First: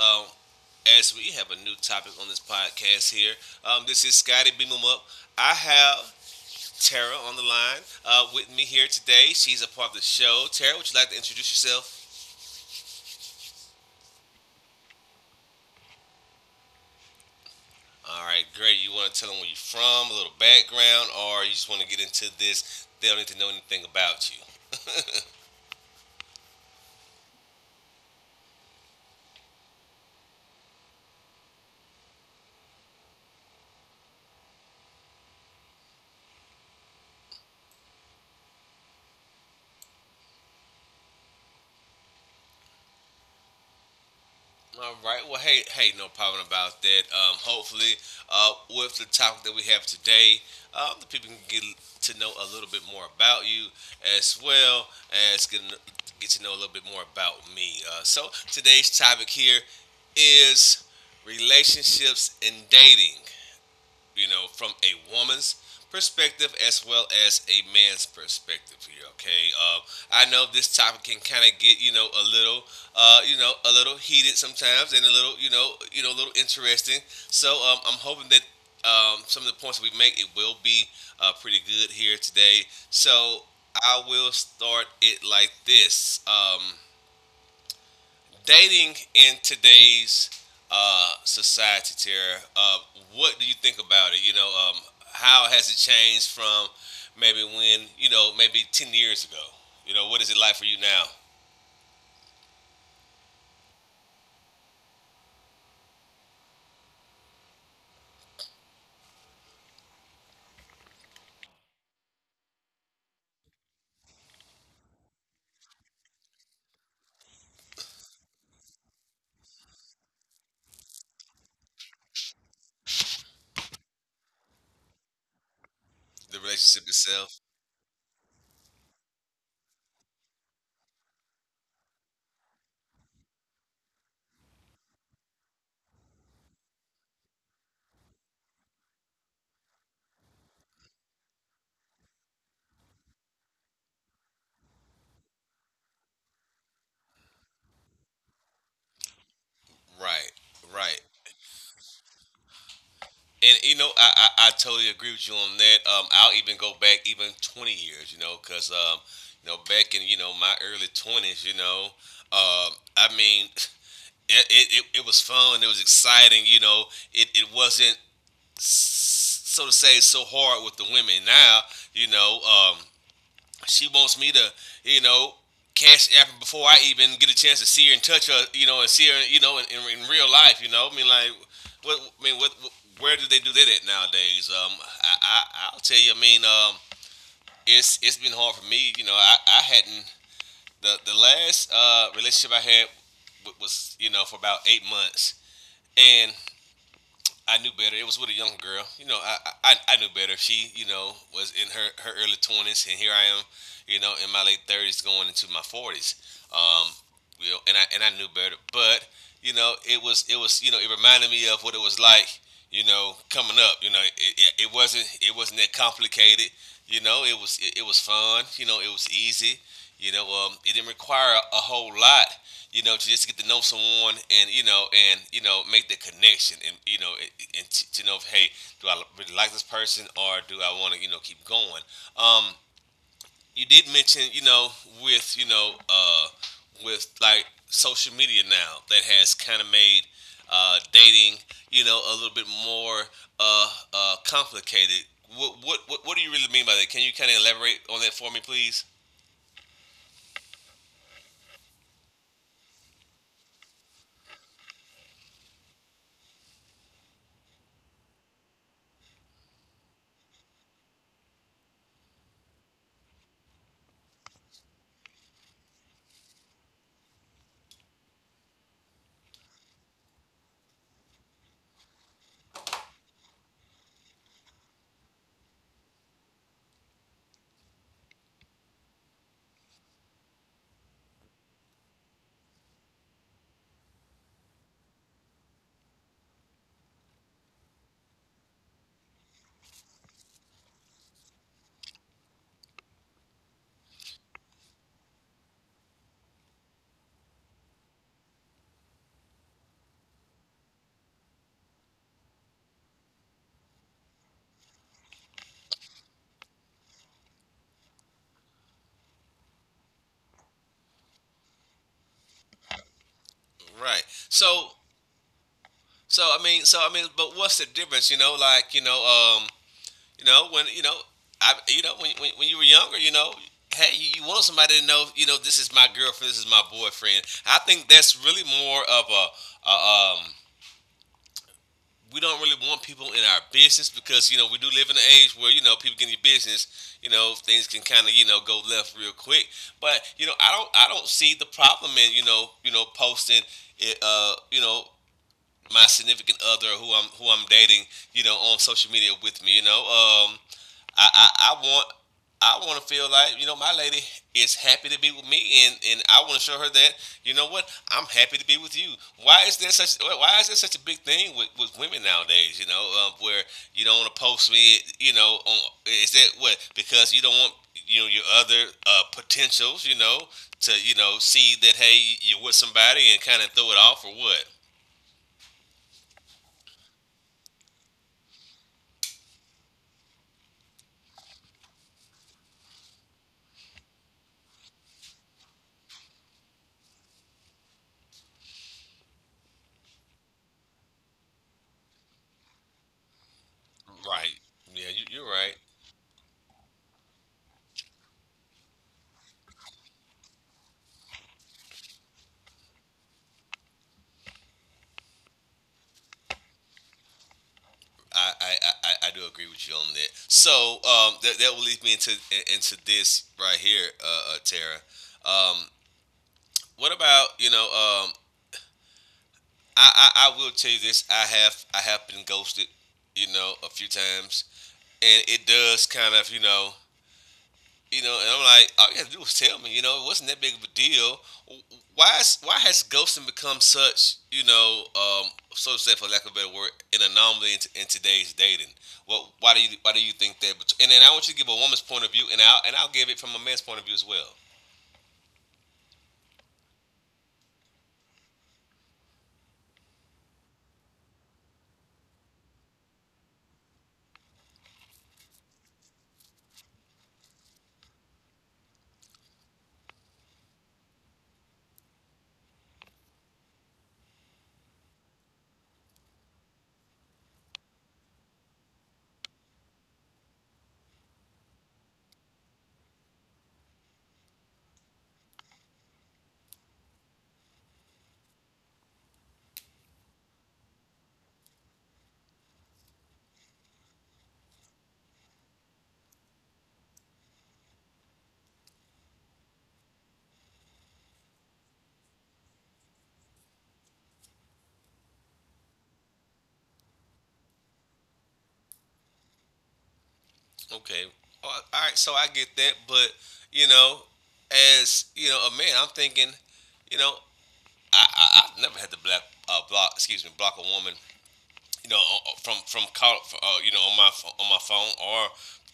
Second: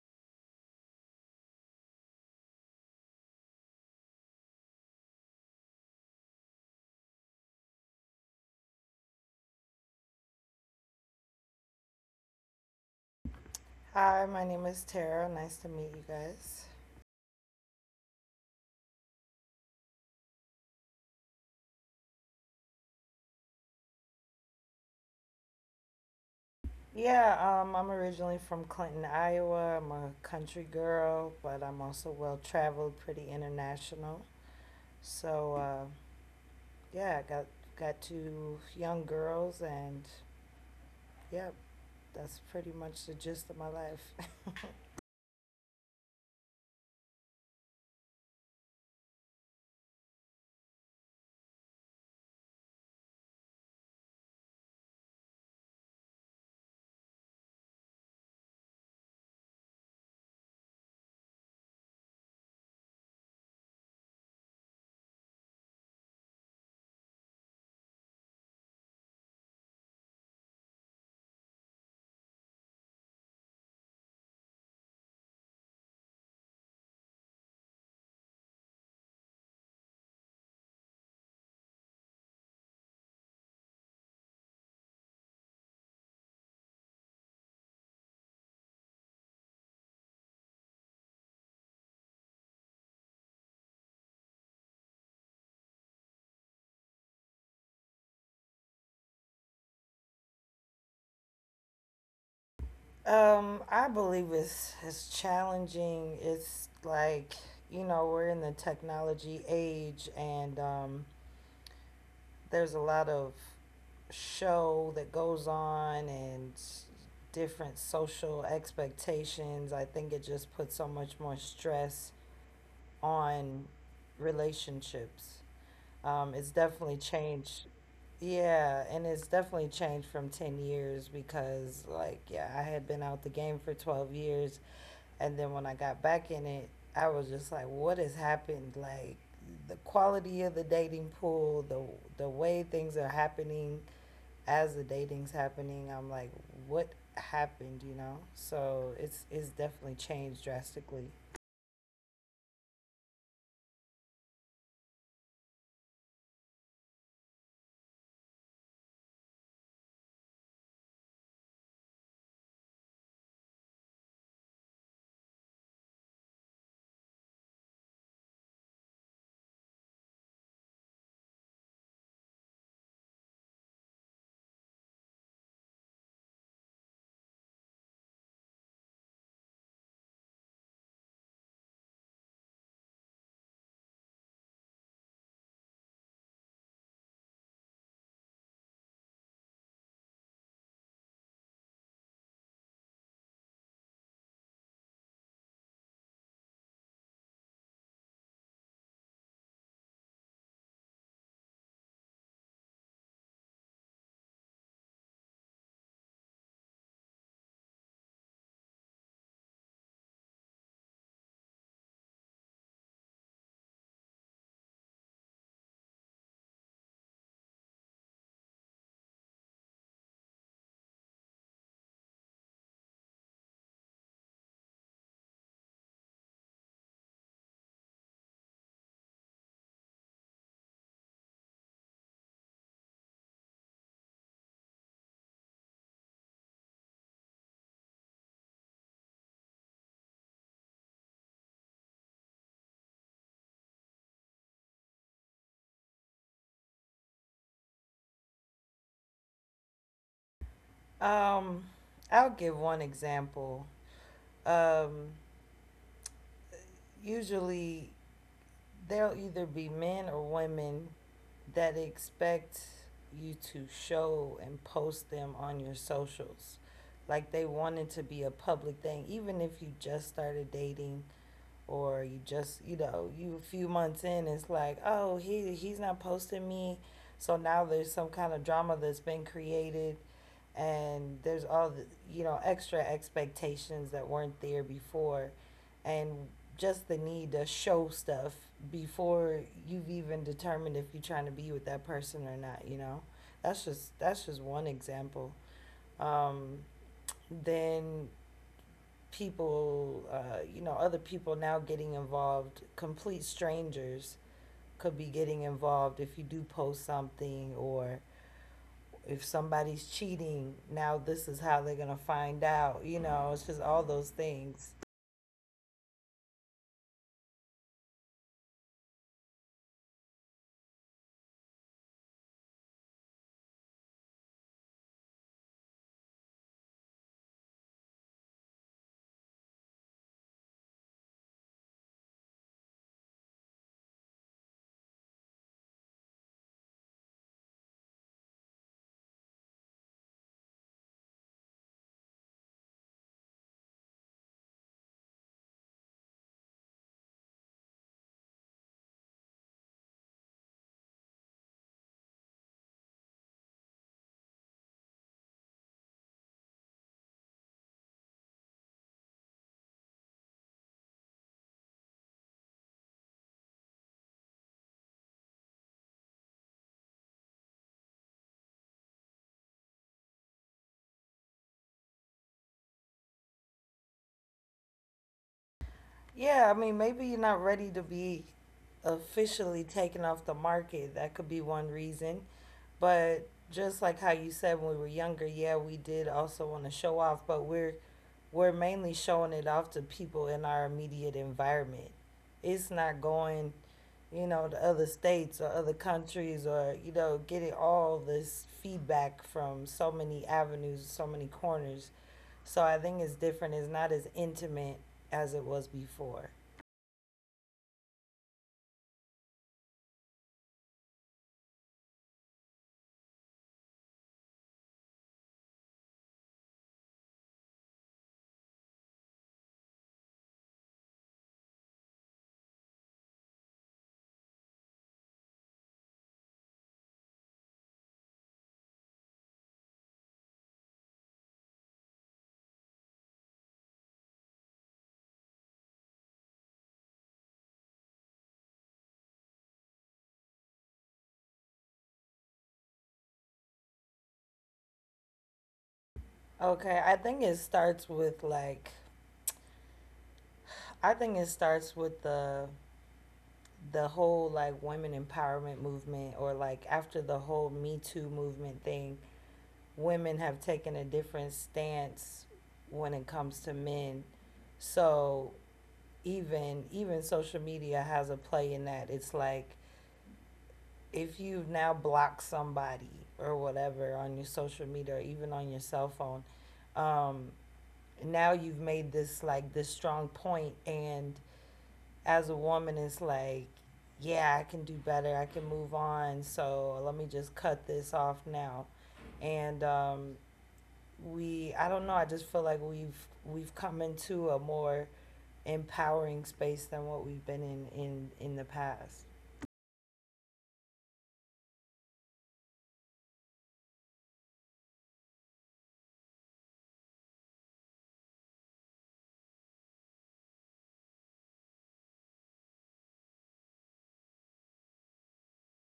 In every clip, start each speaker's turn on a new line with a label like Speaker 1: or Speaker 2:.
Speaker 1: As we have a new topic on this podcast here, this is Scotty Beam 'em Up. I have Tara on the line with me here today. She's a part of the show. Tara, would you like to introduce yourself?
Speaker 2: Hi, my name is Tara. Nice to meet you guys.
Speaker 1: All right, great. You want to tell them where you're from, a little background, or you just want to get into this? They don't need to know anything about you.
Speaker 2: Yeah, I'm originally from Clinton, Iowa. I'm a country girl, but I'm also well traveled, pretty international. So, uh, yeah, I got two young girls, and yeah, that's pretty much the gist of my life.
Speaker 1: All right. Well, hey, no problem about that. Hopefully, with the topic that we have today, the people can get to know a little bit more about you, as well as get to know a little bit more about me. So today's topic here is relationships and dating, from a woman's perspective as well as a man's perspective here. Okay. I know this topic can kind of get, a little, a little heated sometimes and a little, a little interesting. So, I'm hoping that some of the points that we make it will be pretty good here today. So I will start it like this. Dating in today's society, Tara, what do you think about it? How has it changed from maybe when, maybe 10 years ago? What is it like for you now?
Speaker 2: I believe it's challenging. It's like, you know, we're in the technology age, and there's a lot of show that goes on, and different social expectations. I think it just puts so much more stress on relationships.
Speaker 1: The relationship
Speaker 2: It's
Speaker 1: itself?
Speaker 2: definitely changed. Yeah, and it's definitely changed from 10 years because, like, yeah, I had been out the game for 12 years. And then when I got back in it, I was just like, what has happened? Like, the quality of the dating pool, the way things are happening, as the dating's happening, I'm like, what happened, you know? So it's
Speaker 1: Right,
Speaker 2: definitely
Speaker 1: right.
Speaker 2: changed drastically.
Speaker 1: And I totally agree with you on that. I'll even go back even 20 years, because, back in, my early 20s, I mean, it was fun. It was exciting. It wasn't so to say so hard with the women. Now, you know, um, she wants me to, you know, cash app her before I even get a chance to see her and touch her. And see her. In real life. I mean, like, what? I mean, what? Where do they do that at nowadays? I will tell you. I mean, it's been hard for me. You know, I hadn't the last relationship I had was, for about 8 months, and I knew better. It was with a young girl. I knew better. She, was in her early 20s, and here I am, in my late 30s, going into my 40s. Um, and I knew better, but, it was, it reminded me of what it was like, coming up. Yeah, it wasn't that complicated. It was fun. It was easy. It didn't require a whole lot. To just get to know someone, and, and, make the connection, and, and to know, hey, do I really like this person or do I want to, keep going? Um, you did mention, with, with like social media now that has kind of made dating, a little bit more, complicated. What do you really mean by that? Can you kind of elaborate on that for me, please?
Speaker 2: Um, I'll give one example. Um, usually there'll either be men or women that expect you to show and post them on your socials. Like, they want it to be a public thing, even if you just started dating, or you just you know you a few months in, it's like, oh, he's not posting me, so now there's some kind of drama that's been created, and there's all the, you know, extra expectations that weren't there before, and just the need to show stuff before you've even determined if you're trying to be with that person or not, that's just one example. um, then other people now getting involved, complete strangers could be getting involved if you do post something, or if somebody's cheating, now this is how they're going to find out. You know, it's
Speaker 1: Right.
Speaker 2: just all those
Speaker 1: So
Speaker 2: things.
Speaker 1: I mean, but what's the difference? Um, You know, when you know, I you know when, you were younger, hey, you want somebody to know, this is my girlfriend, this is my boyfriend. I think that's really more of a we don't really want people in our business, because, we do live in an age where, people get in your business, things can kind of, go left real quick. But, I don't see the problem in, posting it, my significant other, who I'm dating, on social media with me. I, I I want I want to feel like, my lady is happy to be with me, and, I want to show her that, what I'm happy to be with you. Why is there such, a big thing with, women nowadays? Where you don't want to post me. On, is that what, because you don't want, your other potentials. To see that, hey, you're with somebody and kind of throw it off or what.
Speaker 2: Yeah, I mean, maybe you're not ready to be officially taken off the market. That could be one reason. But just like how you said, when we were younger, yeah, we did also want to show off, but we're mainly showing it off to people in our immediate environment. It's not going, you
Speaker 1: Right.
Speaker 2: know, to
Speaker 1: Yeah,
Speaker 2: other
Speaker 1: you're
Speaker 2: states or
Speaker 1: right.
Speaker 2: other countries, or, you know, getting all this feedback from so many avenues, so many corners. So I think it's different. It's not as intimate as it was before.
Speaker 1: I do agree with you on that. So, that will lead me into, into this right here, Tara. Um, what about, you know? I will tell you this. I have been ghosted, a few times, and it does kind of, and I'm like, all you have to do is tell me. It wasn't that big of a deal. Why has ghosting become such, so to say, for lack of a better word, an anomaly in, in today's dating? Well, why do you think that? And then I want you to give a woman's point of view, and I'll give it from a man's point of view as well.
Speaker 2: Okay, I think it starts with the whole, like, women empowerment movement, or like after the whole Me Too movement thing. Women have taken a different stance when it comes to men. So, even social media has a play in that. It's like, if you've now blocked somebody or whatever on your social media or even on your cell phone, um, now you've made this, like, this strong point. And as a woman, it's like, yeah, I can do better, I can move on, so let me just cut this off now. And we, I don't know, I just feel like we've come into a more empowering space than what we've been in in the past.
Speaker 1: Okay, all right. So I get that, but, you know, as, a man, I'm thinking, you know, I've never had to black, block, excuse me, block a woman, you know, from on my phone or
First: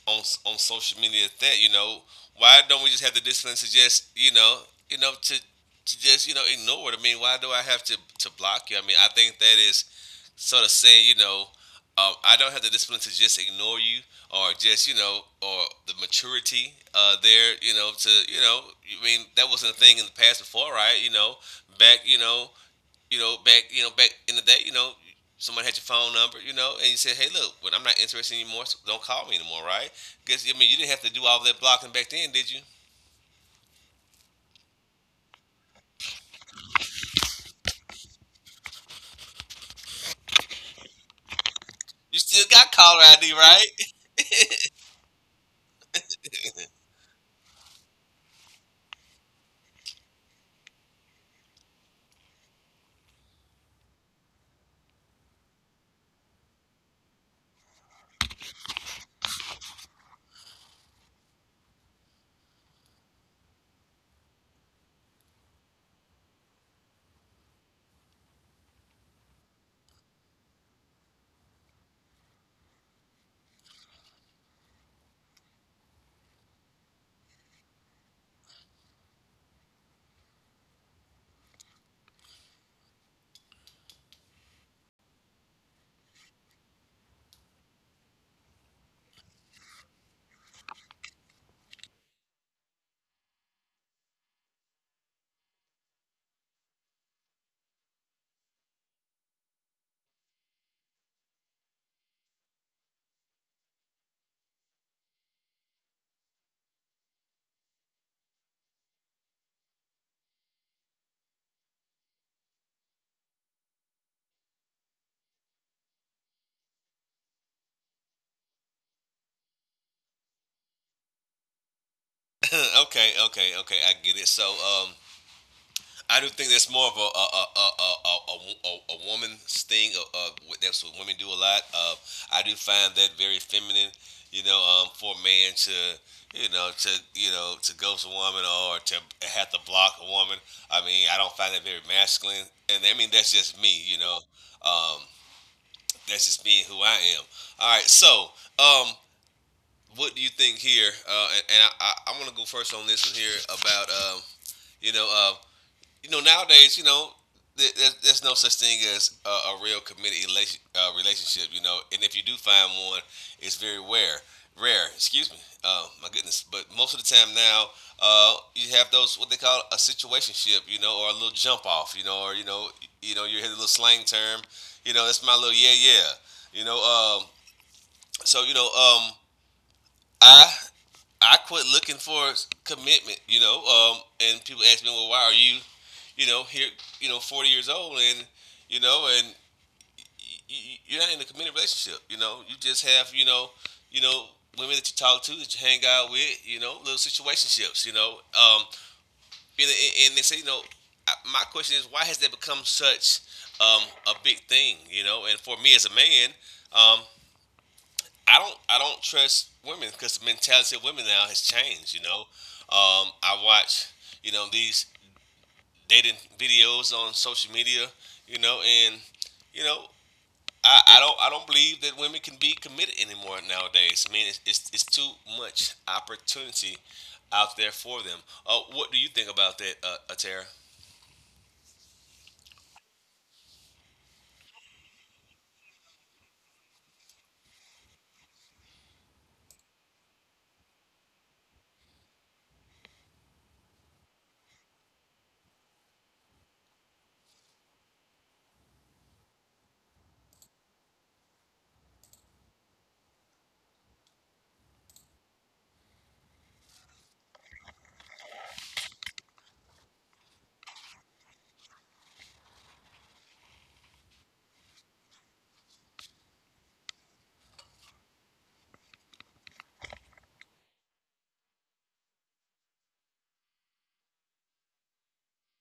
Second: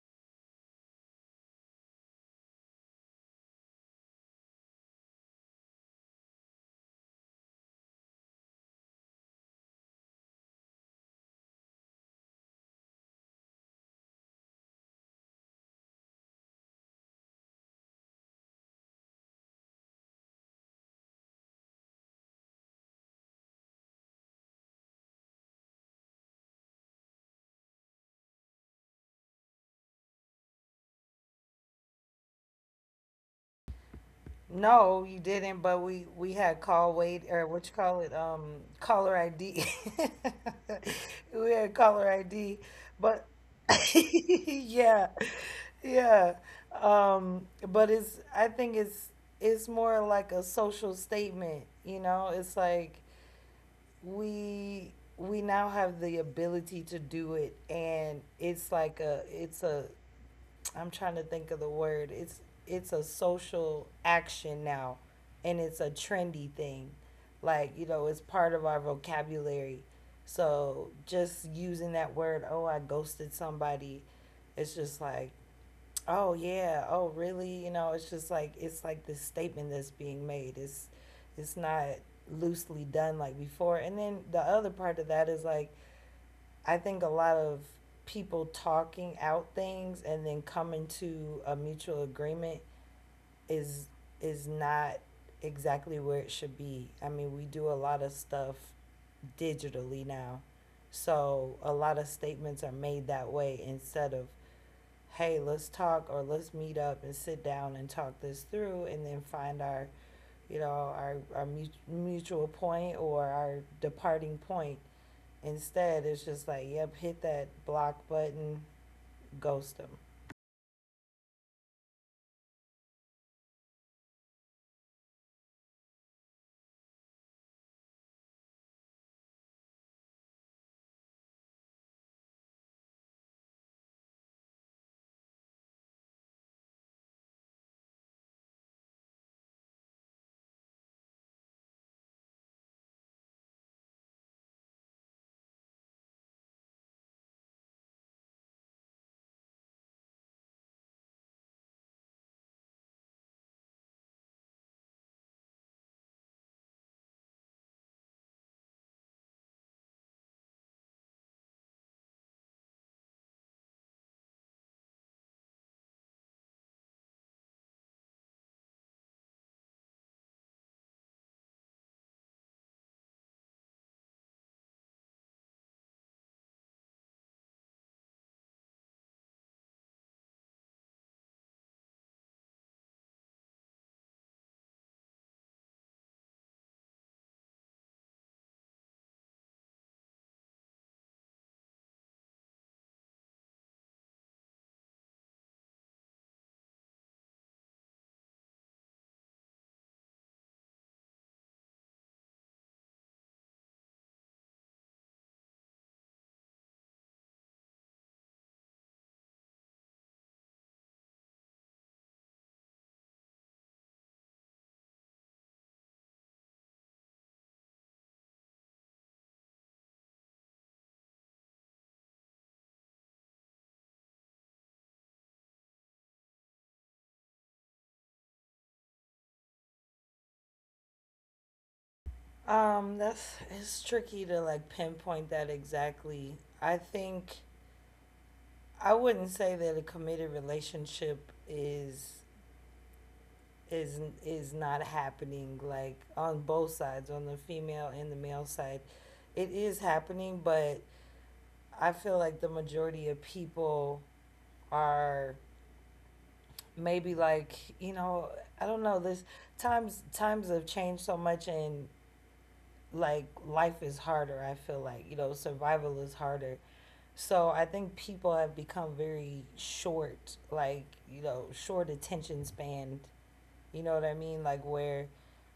Speaker 1: on, on social media. At That, why don't we just have the discipline to just, to, just, ignore it? I mean, why do I have to block you? I mean, I think that is sort of saying, I don't have the discipline to just ignore you, or just, or the maturity, there, I mean, that wasn't a thing in the past before, right? Back, you know, back in the day, someone had your phone number, and you said, "Hey, look, when I'm not interested anymore, so don't call me anymore." Right? Guess, I mean, you didn't have to do all that blocking back then, did you?
Speaker 2: No, you didn't, but we had call wait, or what you call it, caller ID. We had caller
Speaker 1: You still
Speaker 2: ID,
Speaker 1: got caller
Speaker 2: but
Speaker 1: ID, right?
Speaker 2: yeah. Yeah. But it's, I think it's more like a social statement, you know? It's like, we now have the ability to do it, and it's like a, I'm trying to think of the word, it's a social action now, and it's a trendy thing. Like, you know, it's part of our vocabulary. So just using that word, oh, I ghosted somebody, it's just like, oh yeah. Oh really? You know, it's just like, it's like this statement that's being made. It's not loosely done like before. And then the other part of that is, like, I think a lot of people talking out things and then coming to a mutual agreement is is not exactly where it should be. I mean, we do a lot of stuff digitally now. So a lot of statements are made that way instead of, hey, let's talk, or let's meet up and sit down and talk this through, and then find our mutual point or our departing point. Instead, it's just like, yep, hit that block button, ghost them.
Speaker 1: Okay, okay, okay. I get it. So, I do think that's more of a woman's thing. That's what women do a lot. I do find that very feminine. For a man to, to, to ghost a woman or to have to block a woman. I mean, I don't find that very masculine. And I mean, that's just me. Um, that's just me and who I am. All right, so, um, what do you think here? And I'm gonna go first on this one here about, you know. Nowadays, there's no such thing as a real committed, relationship, you know. And if you do find one, it's very rare. Rare, excuse me. My goodness. But most of the time now, you have those what they call a situationship, or a little jump off, you know, or you know, you know, you hear the little slang term, that's my little, yeah, yeah, you know. Um, so, I I quit looking for commitment. And people ask me, well, why are you, here, 40 years old, and, you know, and y- you're not in a committed relationship, you know. You just have, you know, women that you talk to, that you hang out with, little situationships. And, and they say, my question is, why has that become such, a big thing, you know? And for me as a man, um, I don't trust women because the mentality of women now has changed. I watch, these dating videos on social media. And you know I don't believe that women can be committed anymore nowadays. I mean, it's too much opportunity out there for them. What do you think about that, Atara?
Speaker 2: That's it's tricky to, like, pinpoint that exactly. I think, I wouldn't say that a committed relationship is, is is not happening, like, on both sides, on the female and the male side. It is happening, but I feel like the majority of people are, maybe, like, you know, I don't know, this, times have changed so much, and like, life is harder. I feel like, you know, survival is harder. So I think people have become very short, like, you know, short attention span. You know what I mean? Like, where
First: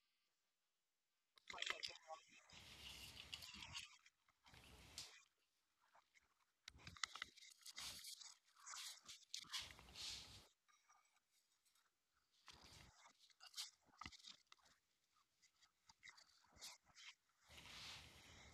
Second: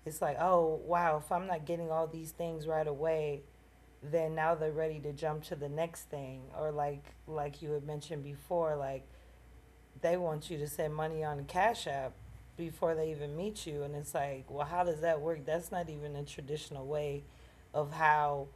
Speaker 2: it's like, oh wow, if I'm not getting all these things right away, then now they're ready to jump to the next thing. Or, like you had mentioned before, like, they want you to send money on Cash App before they even meet you, and it's like, well, how does that work? That's not even a traditional way of how,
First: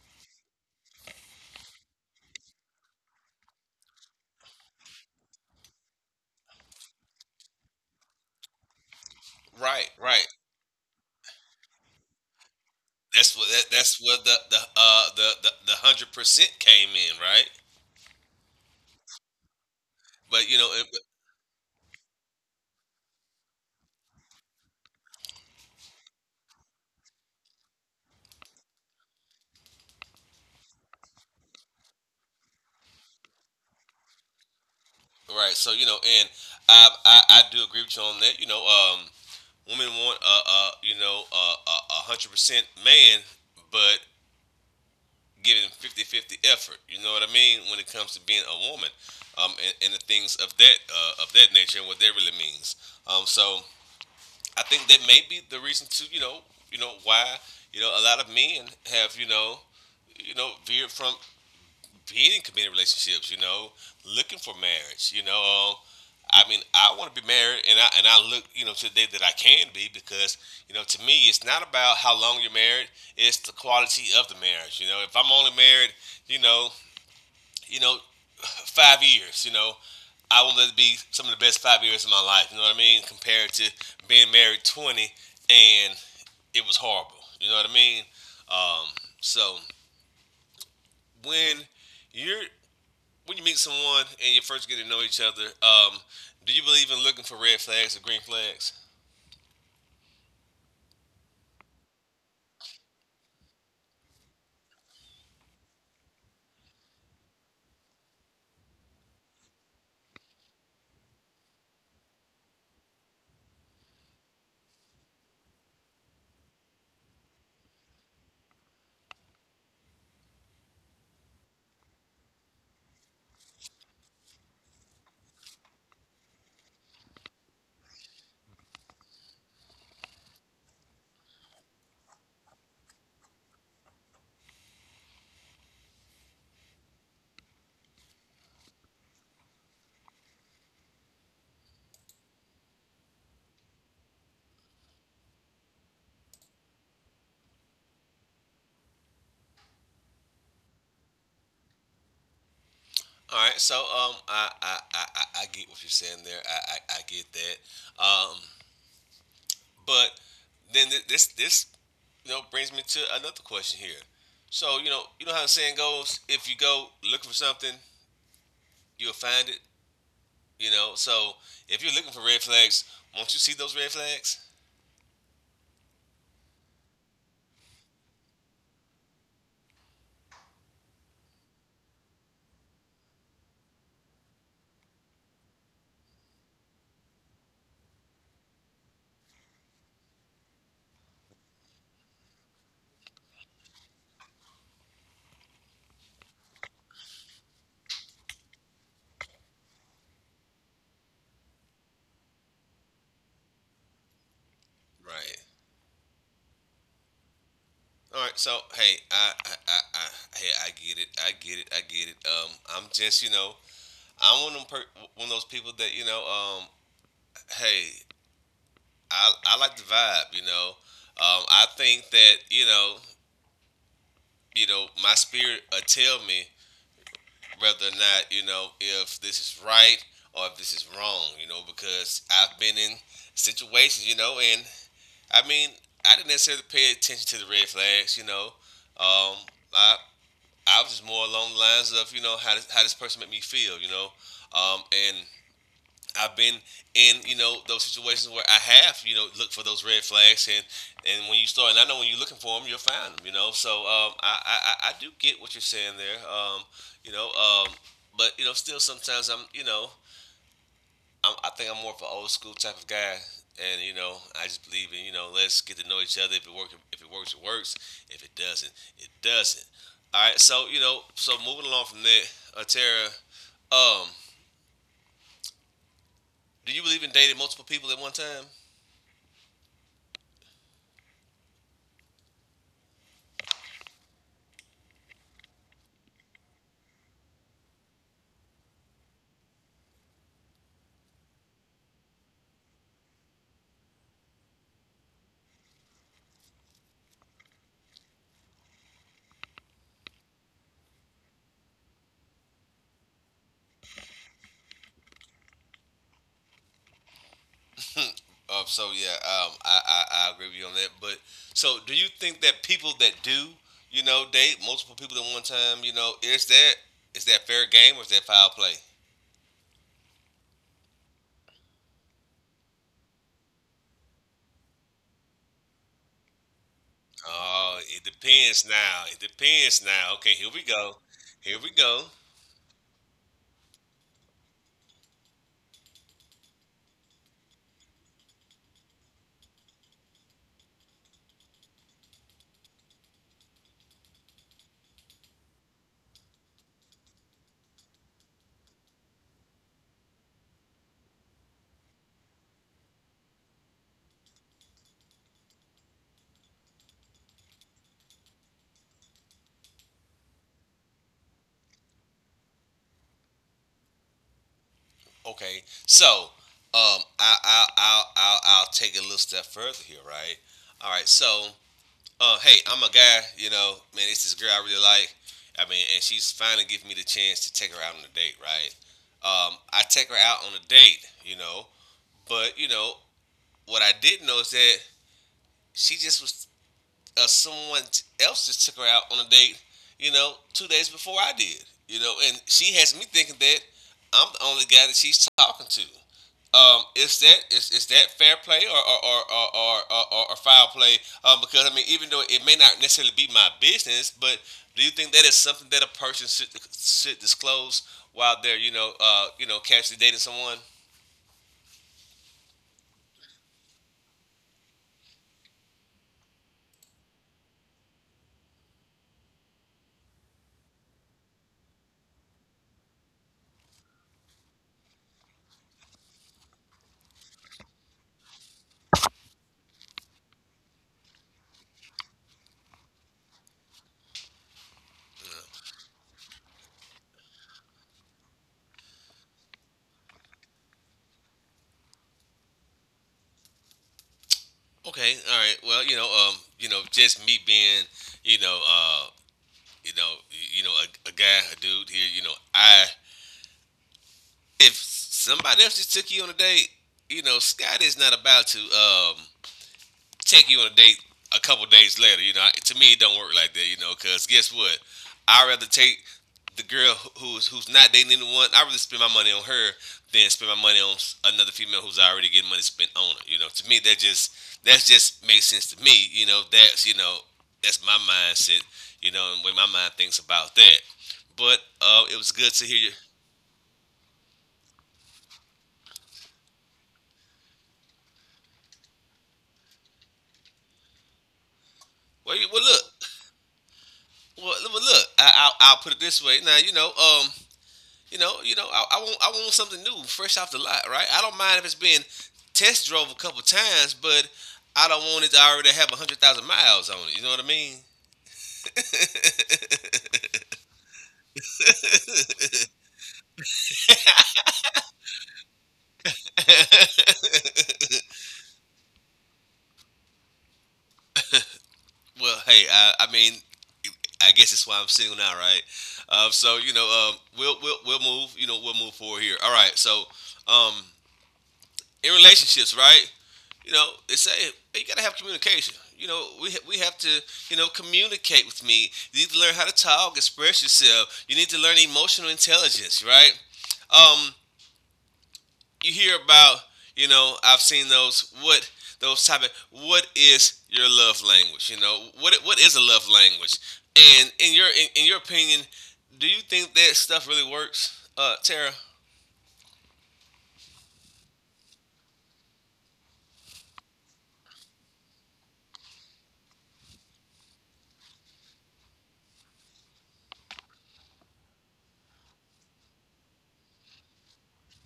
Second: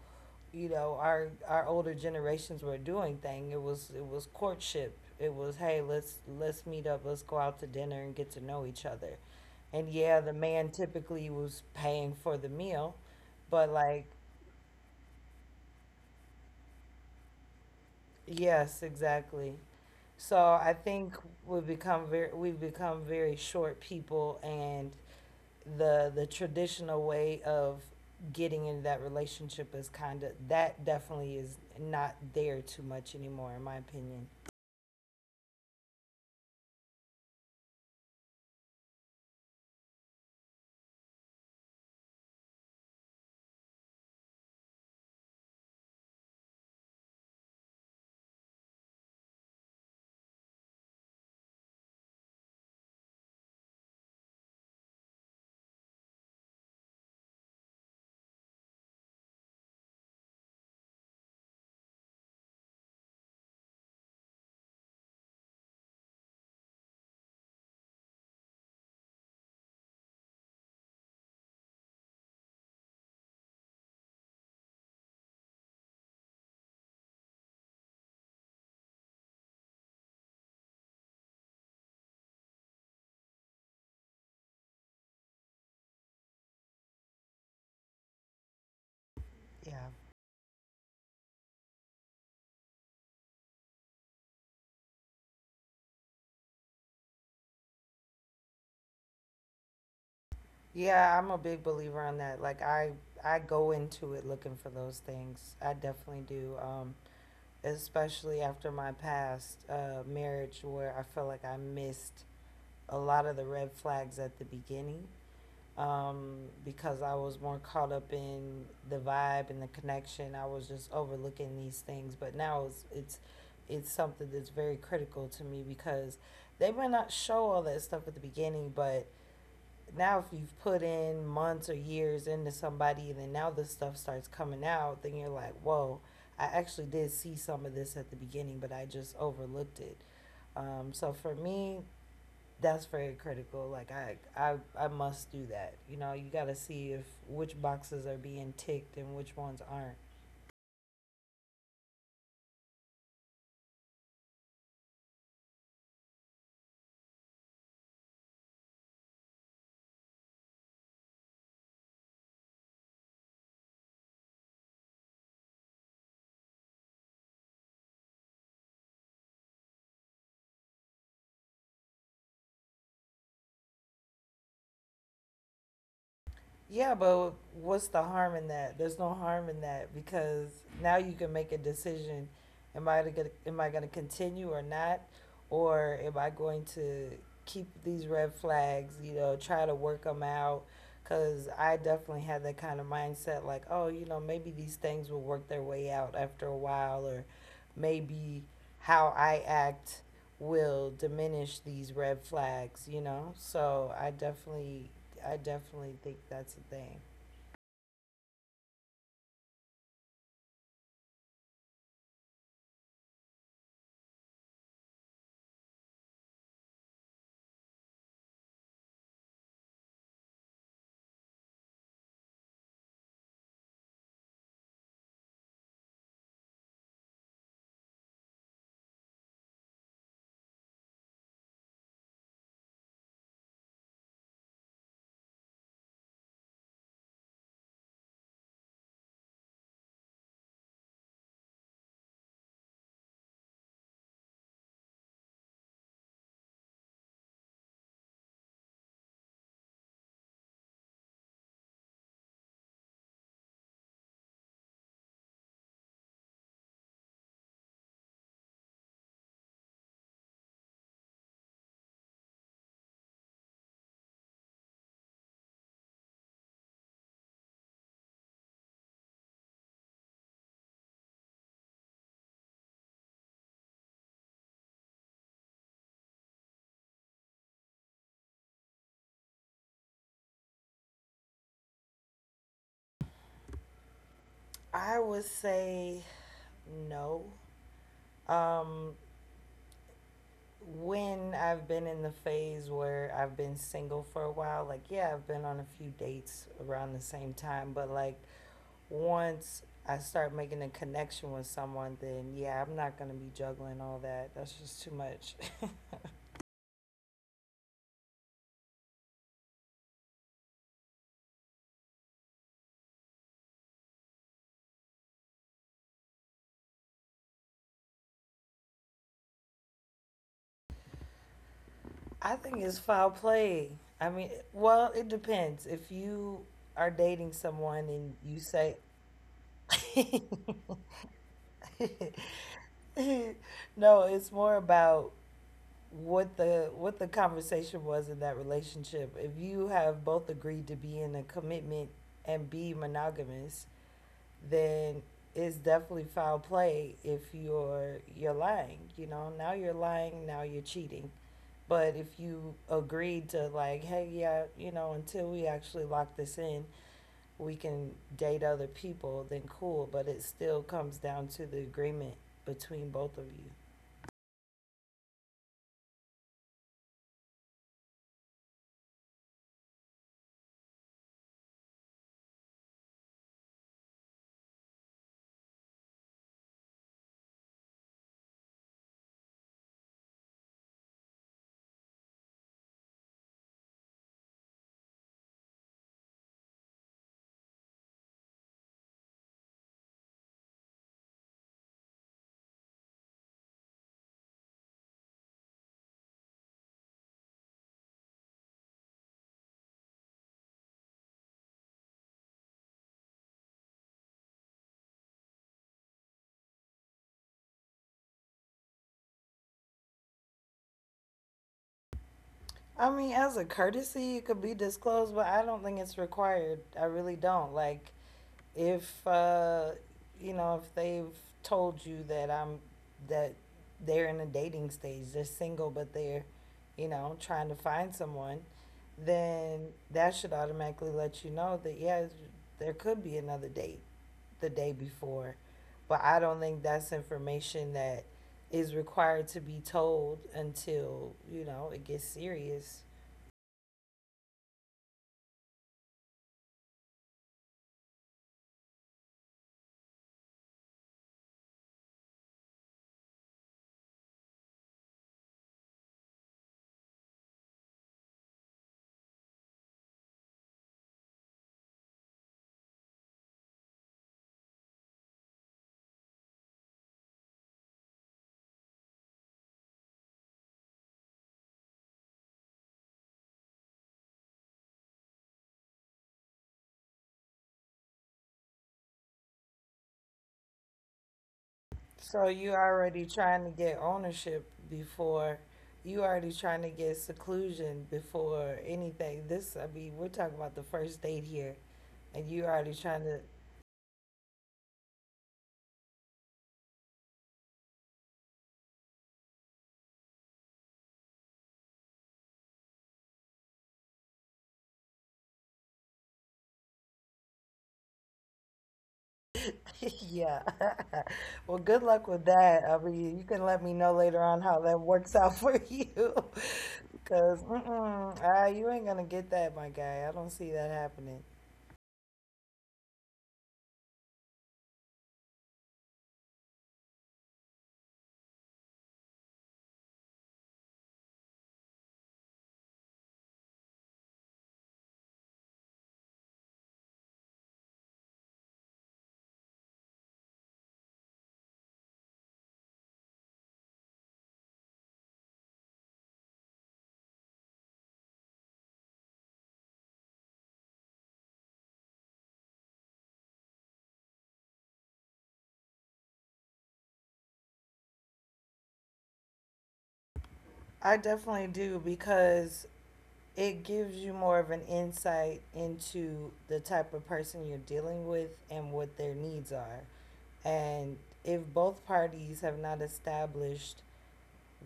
Speaker 2: you know, our older generations were doing thing. It was, it was courtship. It was, hey, let's meet up, let's go out to dinner and get to know each other.
Speaker 1: Right,
Speaker 2: And yeah,
Speaker 1: right.
Speaker 2: the man typically was paying for the meal, but,
Speaker 1: That's
Speaker 2: like,
Speaker 1: where the the 100% came in, right?
Speaker 2: yes, exactly. So
Speaker 1: But you know,
Speaker 2: I
Speaker 1: it,
Speaker 2: think we've become very short people, and the traditional way of getting into that relationship is kind of, that definitely is not there too much anymore, in my opinion.
Speaker 1: Right. So you know, and I do agree with you on that. You know, women want a hundred percent man, but giving 50 50 effort. You know what I mean, when it comes to being a woman, and the things of that nature and what that really means. So I think that may be the reason to why a lot of men have veered from being in committed relationships, you know, looking for marriage, you know. I mean, I want to be married, and I look, you know, to the day that I can be, because you know, to me, it's not about how long you're married; it's the quality of the marriage. You know, if I'm only married, you know, you know, 5 years, you know, I want it to be some of the best 5 years of my life. You know what I mean? Compared to being married 20 and it was horrible. You know what I mean? Um, so
Speaker 2: Yeah,
Speaker 1: when you're when you meet someone and you first get to know each other, do you believe in looking for red flags or green flags?
Speaker 2: yeah, I'm a big believer on that. I go into it looking for those things. I definitely do. Especially after my past marriage, where I feel like I missed a lot of the red flags at the beginning, because I was more caught up in the vibe and the connection. I was just overlooking these things, but now it's something that's very critical to me, because they might not show all that stuff at the beginning, but now if you've put in months or years into somebody and then now this stuff starts coming out, then you're like, whoa, I actually did see some of this at the beginning, but I just overlooked it. So for me, that's very critical. Like, I must do that. You know, you got to see if which boxes are being ticked and which ones aren't.
Speaker 1: All right, so I get what you're saying there. I get that. But then this this brings me to another question here. So you know how the saying goes: if you go looking for something, you'll find it. You know, so if you're looking for red flags, won't you see those red flags?
Speaker 2: Yeah, but what's the harm in that? There's no harm in that because now you can make a decision. Am I gonna continue or not, or am I going to keep these red flags? You know, try to work them out. Cause I definitely had that kind of mindset, like, oh, you know, maybe these things will work their way out after a while, or maybe how I act will diminish these red flags. You know, so
Speaker 1: Right.
Speaker 2: I definitely think that's a thing.
Speaker 1: All right, so hey, hey, I get it, I get it, I get it. I'm just, you know, I'm one of those people that, you know, hey, I like the vibe, you know. I think that, you know, my spirit tell me whether or not, you know, if this is right or if this is wrong, you know, because I've been in situations, you know, and I mean, I didn't necessarily pay attention to the red flags, you know. Um, I, I was just more along the lines of you know how does, how this person make me feel, you know, um, and I've been in those situations where I have looked for those red flags, and when you start, and I know when you're looking for them, you'll find them, you know. So do get what you're saying there, you know, but you know still sometimes I think I'm more of an old school type of guy, and you know, I just believe in, let's get to know each other. If it works, it works. If it doesn't, it doesn't. All right. So you know, so moving along from there, Tara, um, do you believe in dating multiple people at one time?
Speaker 2: I would say no. Um, when I've been in the phase where I've been single for a while, like, yeah, I've been on a few dates around the same time, but, like, once I start making a connection with someone, then yeah, I'm not gonna be juggling all that. That's just too much.
Speaker 1: So yeah, I I agree with you on that. But so, do you think that people that do, you know, date multiple people at one time, you know, is that fair game or is that foul play?
Speaker 2: I think it's foul play. I mean, well, it depends. If you are dating
Speaker 1: Oh,
Speaker 2: someone
Speaker 1: it
Speaker 2: and you
Speaker 1: depends
Speaker 2: say,
Speaker 1: now. It depends now. Okay, here we go. Here we go.
Speaker 2: no, it's more about what the conversation was in that relationship. If you have both agreed to be in a commitment and be monogamous, then it's definitely foul play if you're lying, you know. Now you're lying, now you're cheating. But if you agreed to, like, hey, yeah, you know, until we actually lock this in, we can date other people, then cool. But it still comes down to the agreement between both of you.
Speaker 1: Okay, so I'll take it a little step further here, right? All right, so hey, I'm a guy. You know, man, it's this girl I really like. I mean, and she's finally giving me the chance to take her out on a date, right? I take her out on a date, you know, but you know what I didn't know is that she just was someone else just took her out on a date, you know, 2 days before I did, you know, and she has me thinking that I'm the only guy that she's talking to. Is that fair play or foul play? Because I mean, even though it may not necessarily be my business, but do you think that is something that a person should disclose while they're you know casually dating someone?
Speaker 2: I mean, as a courtesy, it could be disclosed, but I don't think it's required. I really don't. Like, if, you know, if they've told you that that they're in a dating stage, they're single, but they're, you know, trying to find someone, then that should automatically let you know that, yeah, there could be another date the day before. But I don't think that's information that is required to be told until, you know, it gets serious.
Speaker 1: Okay, all right. Well, you know, just me being you know uh, you know, you know, a guy, a dude here, you know, I if somebody else just took you on a date, you know, Scott is not about to take you on a date a couple days later. You know, to me, it don't work like that. You know, because guess what? I'd rather take the girl who's not dating anyone. I rather spend my money on her than spend my money on another female who's already getting money spent on her. You know, to me, that just makes sense to me. You know, that's that's my mindset. You know, and when my mind thinks about that. But it was
Speaker 2: So
Speaker 1: good to hear
Speaker 2: you
Speaker 1: you.
Speaker 2: already trying to get ownership before, you already trying to get seclusion before anything. This, I mean, we're talking about the first date here, and
Speaker 1: Well
Speaker 2: you
Speaker 1: look,
Speaker 2: already trying to
Speaker 1: well look. I'll put it this way. Now, you know, You know, you know, I want I want something new, fresh off the lot, right? I don't mind if it's been test drove a couple times, but I don't want it to already have a hundred thousand miles on it. You know what I mean?
Speaker 2: yeah. Well, good luck with that. I mean, you can let me know later on how that works out for you. Because, you ain't gonna get that, my guy. I don't see that happening.
Speaker 1: Well, hey, I mean, I guess that's why I'm single now, right? So you know, we'll move. You know, we'll move forward here. All right, so um, in relationships, right? You know, they say you gotta have communication. You know, we have to communicate with me. You need to learn how to talk, express yourself. You need to learn emotional intelligence, right? Um, you hear about I've seen those what those type of what is your love language? You know what is a love language? And in your in your opinion, do you think that stuff really works, Tara?
Speaker 2: I definitely do because it gives you more of an insight into the type of person you're dealing with and what their needs are. And if both parties have not established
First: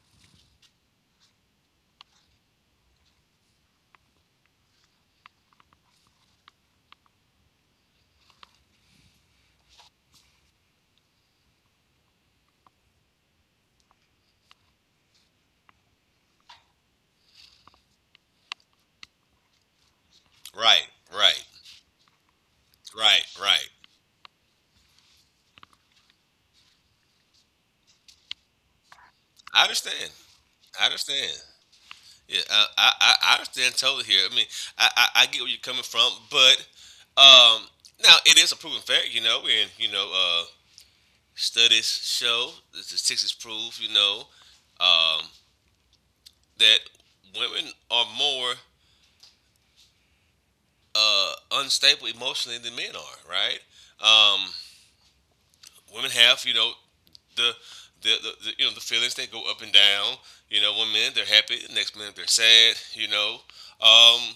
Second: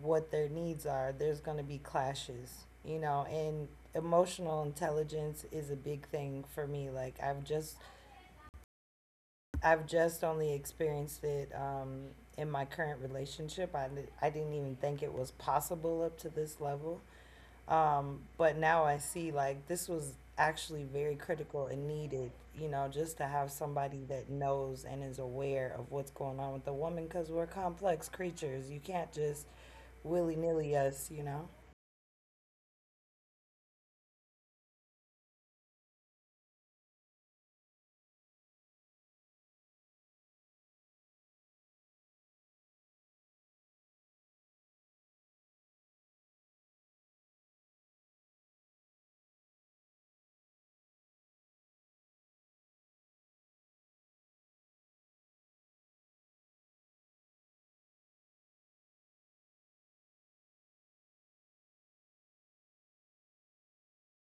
Speaker 2: what their needs are, there's going to be clashes, you know, and emotional intelligence is a big thing for me. Like I've just only experienced it in my current relationship. I didn't even think it was possible up to this level. Um, but now I see like this was actually
Speaker 1: Right,
Speaker 2: very
Speaker 1: right,
Speaker 2: critical and needed, you know, just to
Speaker 1: right,
Speaker 2: have
Speaker 1: right.
Speaker 2: somebody that knows and is aware of what's going on with the woman cuz we're complex creatures. You can't just
Speaker 1: I understand.
Speaker 2: willy-nilly
Speaker 1: I
Speaker 2: us, you
Speaker 1: understand.
Speaker 2: know.
Speaker 1: Yeah, I understand totally here. I mean, I get where you're coming from, but um, now it is a proven fact, you know, and you know, studies show the statistics prove, you know, um, that women are more unstable emotionally than men are, right? Um, women have, you know, the, the you know the feelings that go up and down. You know, one minute they're happy, the next minute they're sad. You know, um,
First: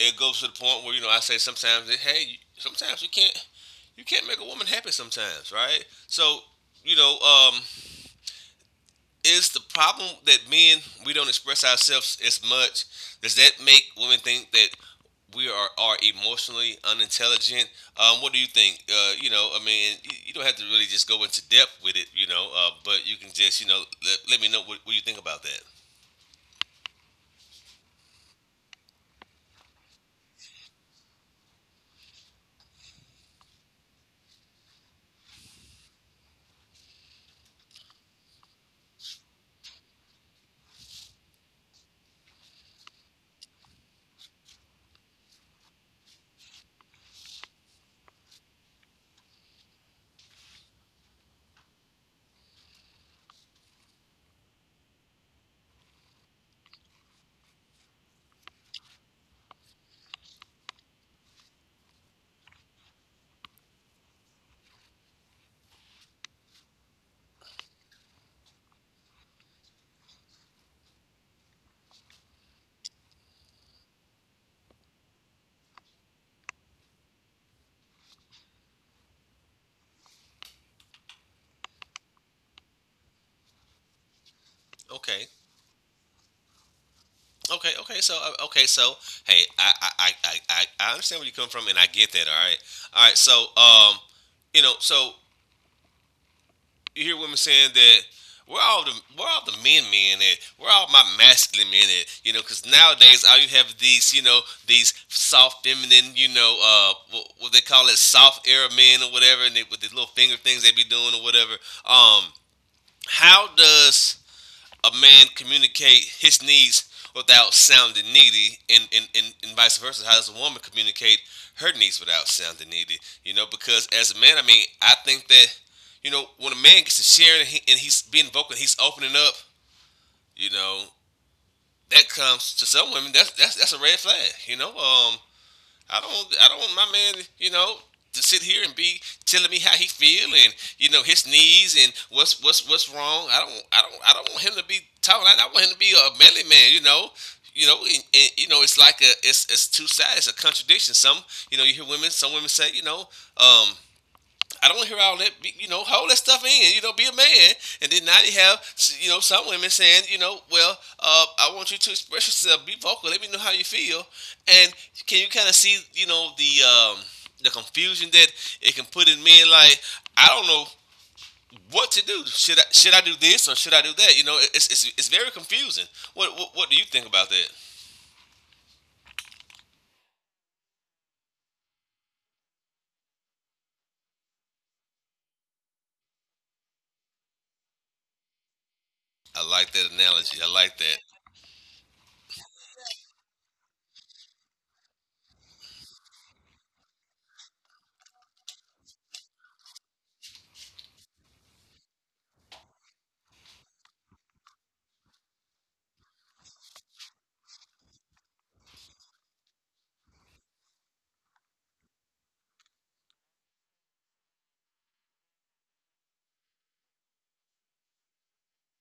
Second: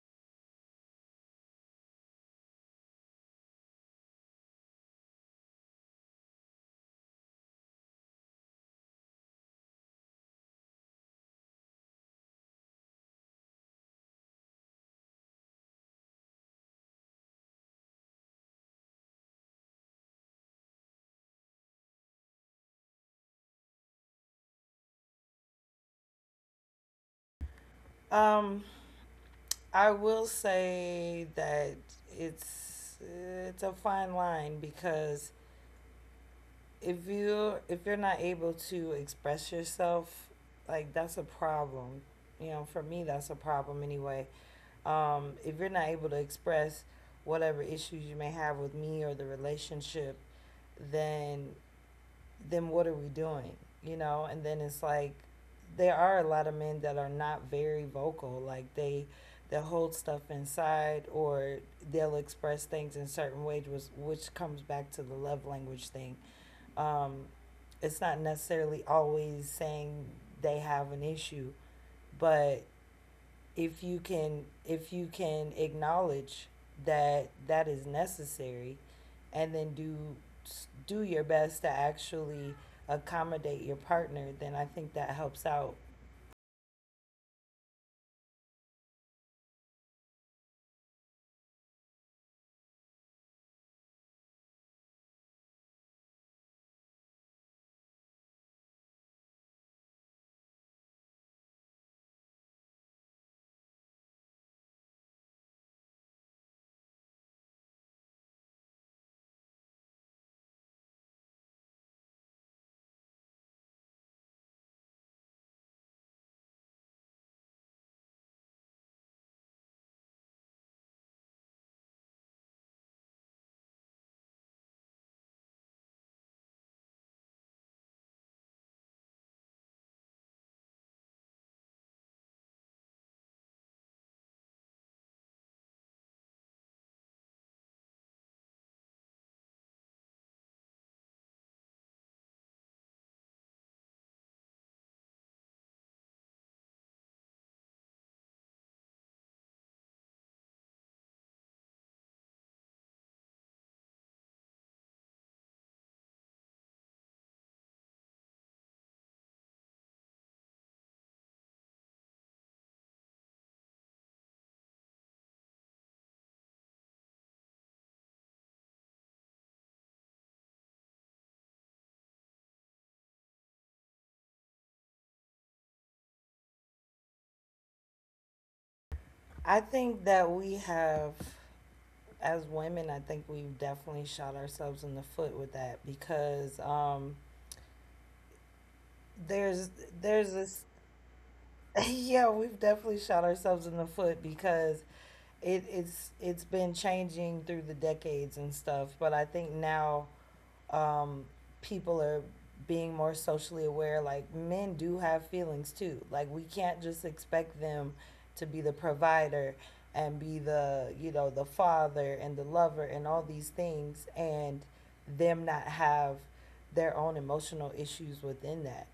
Speaker 1: it goes to the point where you know I say sometimes that hey, sometimes you can't make a woman happy sometimes, right? So you know, is the problem that men we don't express ourselves as much? Does that make women think that we are emotionally unintelligent? What do you think? You know, I mean, you don't have to really just go into depth with it, you know, but you can just let, let me know what you think about that.
Speaker 2: Um, I will say that it's a fine line because if you're not able to express yourself, like that's a problem. You know, for me that's a problem anyway. If you're not able to express whatever issues you may have with me or the relationship, then what are we doing? You know, and then it's like there are a lot of men that are not very vocal. Like they'll hold stuff inside or they'll express things in certain ways which comes back to the love language thing. Um, it's not necessarily always saying they have an issue, but if you can acknowledge that that is necessary and then do your best to actually accommodate your partner, then I think that
Speaker 1: Okay.
Speaker 2: helps out.
Speaker 1: Okay, so hey, I understand where you come from, and I get that. All right, all right. So you know, so you hear women saying that we're all the we're all the men men and we're all my masculine men and you know because nowadays all you have these you know these soft feminine you know what they call it soft era men or whatever and they, with the little finger things they be doing or whatever um how does a man communicate his needs without sounding needy and vice versa? How does a woman communicate her needs without sounding needy? You know, because as a man, I mean, I think that, you know, when a man gets to sharing and he's being vocal he's opening up, you know, that comes to some women, that's a red flag, you know? I don't want my man, you know, to sit here and be telling me how he feel and you know his needs and what's wrong. I don't want him to be talking. I want him to be a manly man. You know, and, you know, it's like a, it's two sides, a contradiction. Some, you know, you hear women, some women say, um, I don't hear all that. You know, hold that stuff in. You know, be a man. And then now you have, you know, some women saying, you know, well, I want you to express yourself, be vocal, let me know how you feel. And can you kind of see, you know, the the confusion that it can put in men? Like, I don't know what to do. Should I do this or should I do that? You know, it's very confusing. What do you think about that?
Speaker 2: I think that we have, as women, I think we've definitely shot ourselves in the foot with that because
Speaker 1: I
Speaker 2: there's
Speaker 1: like that
Speaker 2: there's
Speaker 1: analogy. I
Speaker 2: this.
Speaker 1: like that.
Speaker 2: Yeah, we've definitely shot ourselves in the foot because it's been changing through the decades and stuff, but I think now, um, people are being more socially aware. Like men do have feelings too. Like we can't just expect them to be the provider and be the, you know, the father and the lover and all these things, and them not have their own emotional issues within that.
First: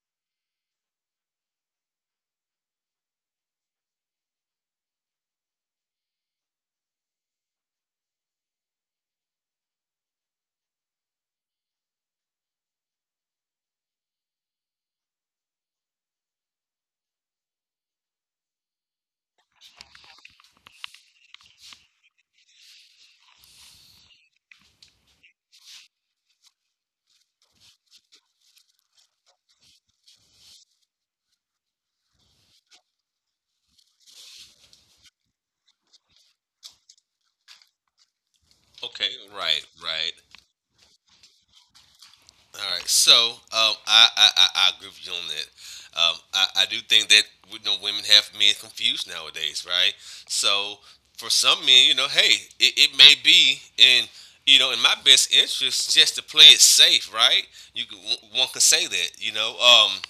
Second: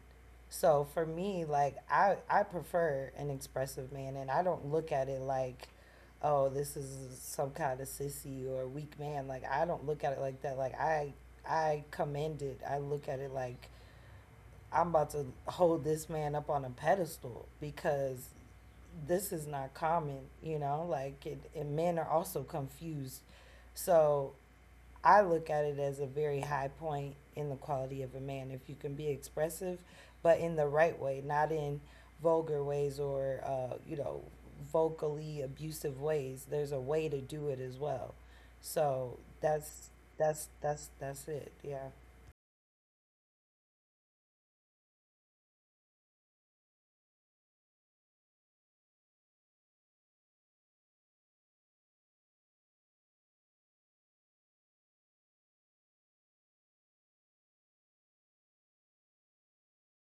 Speaker 2: So for me, like I prefer an expressive man, and I don't look at it like, oh, this is some kind of sissy or weak man. Like I don't look at it like that. Like I commend it. I look at it like I'm about to hold this man up on a pedestal because this is not common. You know, like it, and men are also confused. So I look at it as a very high point in the quality of a man if you can be expressive, but in the right way, not in vulgar ways or you know, vocally abusive ways. There's a way to do it as well.
Speaker 1: Okay,
Speaker 2: So
Speaker 1: right,
Speaker 2: that's
Speaker 1: right.
Speaker 2: that's it. Yeah.
Speaker 1: All right, so I agree with you on that. I do think that you know women have men confused nowadays, right? So for some men, you know, hey, it may be in you know in my best interest just to play it safe, right? You can, one can say that, you know.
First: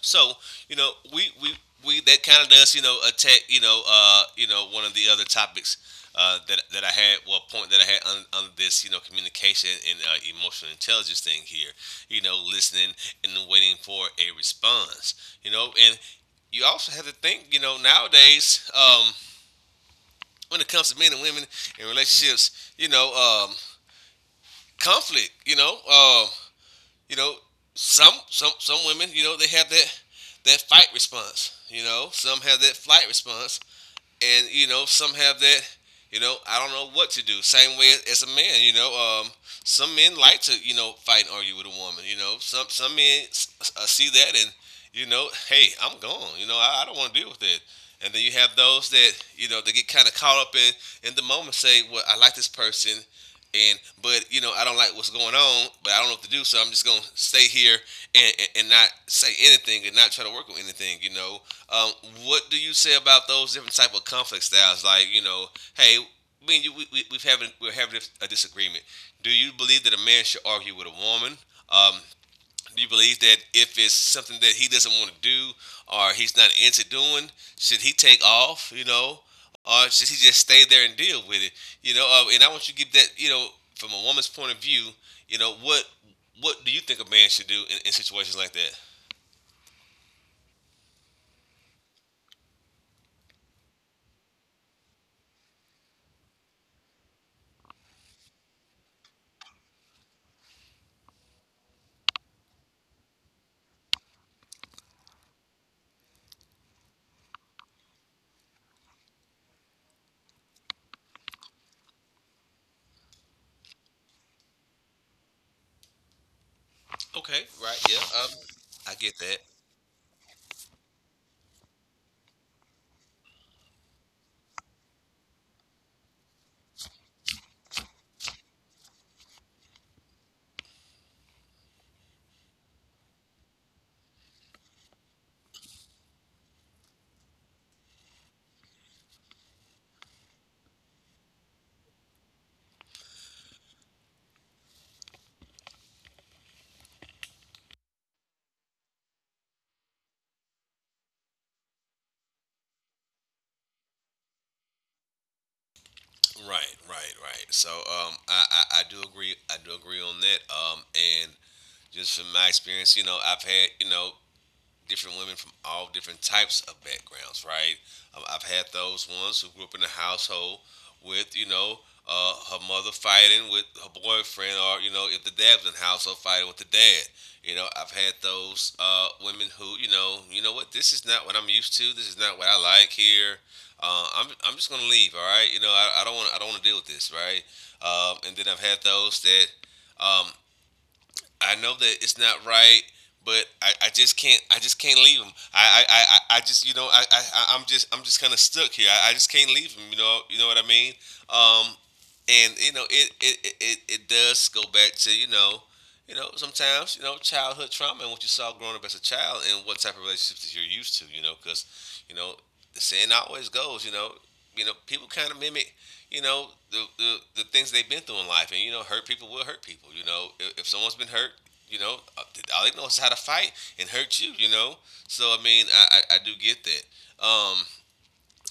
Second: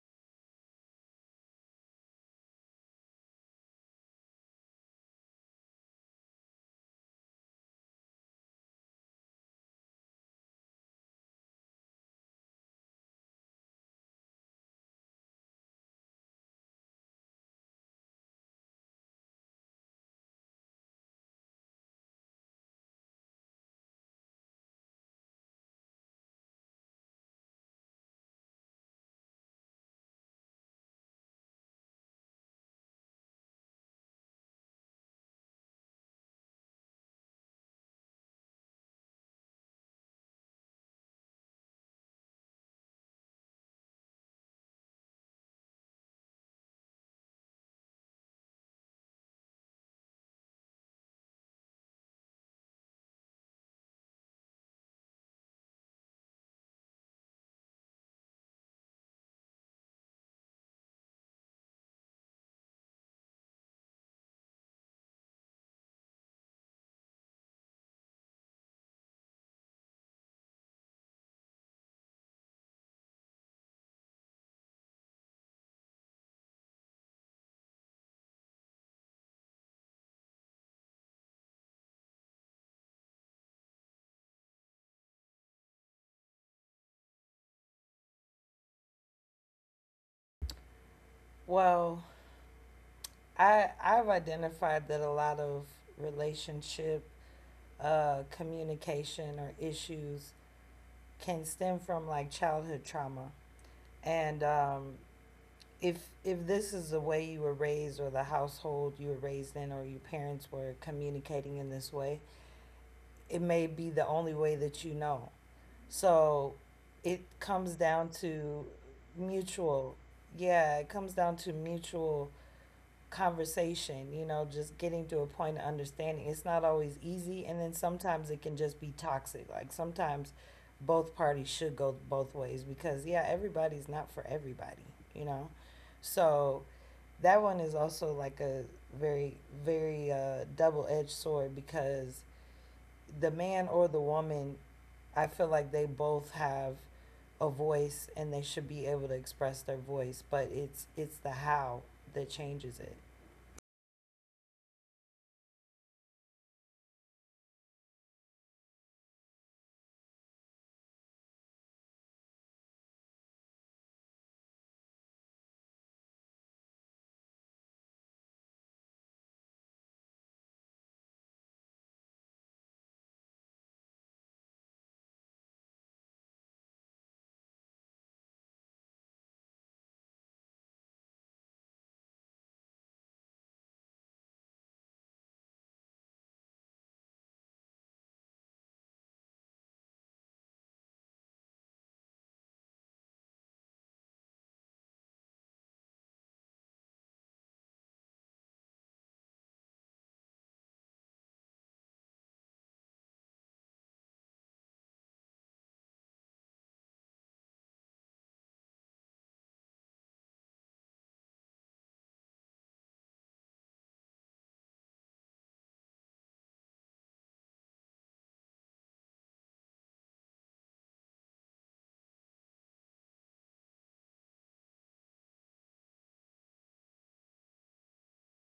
Speaker 1: So you know, we that kind of does you know attack you know one of the other topics that I had well point that I had on this you know communication and emotional intelligence thing here. You know, listening and waiting for a response. You know, and you also have to think. You know, nowadays when it comes to men and women and relationships, you know, conflict. You know, some women, you know, they have that fight response. You know, some have that flight response, and you know, some have that. You know, I don't know what to do. Same way as a man. You know, some men like to you know fight and argue with a woman. You know, some men see that and you know, hey, I'm gone. You know, I don't want to deal with it. And then you have those that you know they get kind of caught up in the moment. Say, well, I like this person and but you know I don't like what's going on, but I don't know what to do, so I'm just gonna stay here and and not say anything and not try to work on anything. You know, um, what do you say about those different type of conflict styles? Like you know, hey, me and you we're having a disagreement. Do you believe that a man should argue with a woman? Um, do you believe that if it's something that he doesn't want to do or he's not into doing, should he take off, you know, or should he just stay there and deal with it, you know? And I want you to give that, you know, from a woman's point of view, you know, what do you think a man should do in situations like that?
Speaker 2: Well, I've identified that a lot of relationship communication or issues can stem from like childhood trauma, and if this is the way you were raised or the household you were raised in or your parents were communicating in this way, it may be the only way that you know. So it
Speaker 1: Okay,
Speaker 2: comes
Speaker 1: right, yeah,
Speaker 2: down to
Speaker 1: I get that.
Speaker 2: mutual, yeah, it comes down to mutual conversation, you know, just getting to a point of understanding. It's not always easy, and then sometimes it can just be toxic. Like sometimes both parties should go both ways because yeah, everybody's not for everybody, you know. So that one is also like a very very double-edged sword because the man or the woman, I feel like they both have a voice and they should be able to express their voice, but it's the how that changes it.
Speaker 1: Right, right, right. So I do agree. I do agree on that. And just from my experience, you know, I've had you know different women from all different types of backgrounds, right? I've had those ones who grew up in a household with, you know, her mother fighting with her boyfriend, or you know, if the dad was in the household fighting with the dad. You know, I've had those women who, you know what, this is not what I'm used to. This is not what I like here. I'm just gonna leave. All right, you know, I don't want to deal with this, right? And then I've had those that um, I know that it's not right, but I just can't leave him. I just you know I I'm just kind of stuck here. I just can't leave him. You know what I mean. Um, and you know it does go back to you know sometimes you know childhood trauma and what you saw growing up as a child and what type of relationships that you're used to. You know because you know the saying always goes you know people kind of mimic you know the things they've been through in life, and you know, hurt people will hurt people. You know, if someone's been hurt, you know, all they know is how to fight and hurt you. You know, so I mean, I do get that. Um,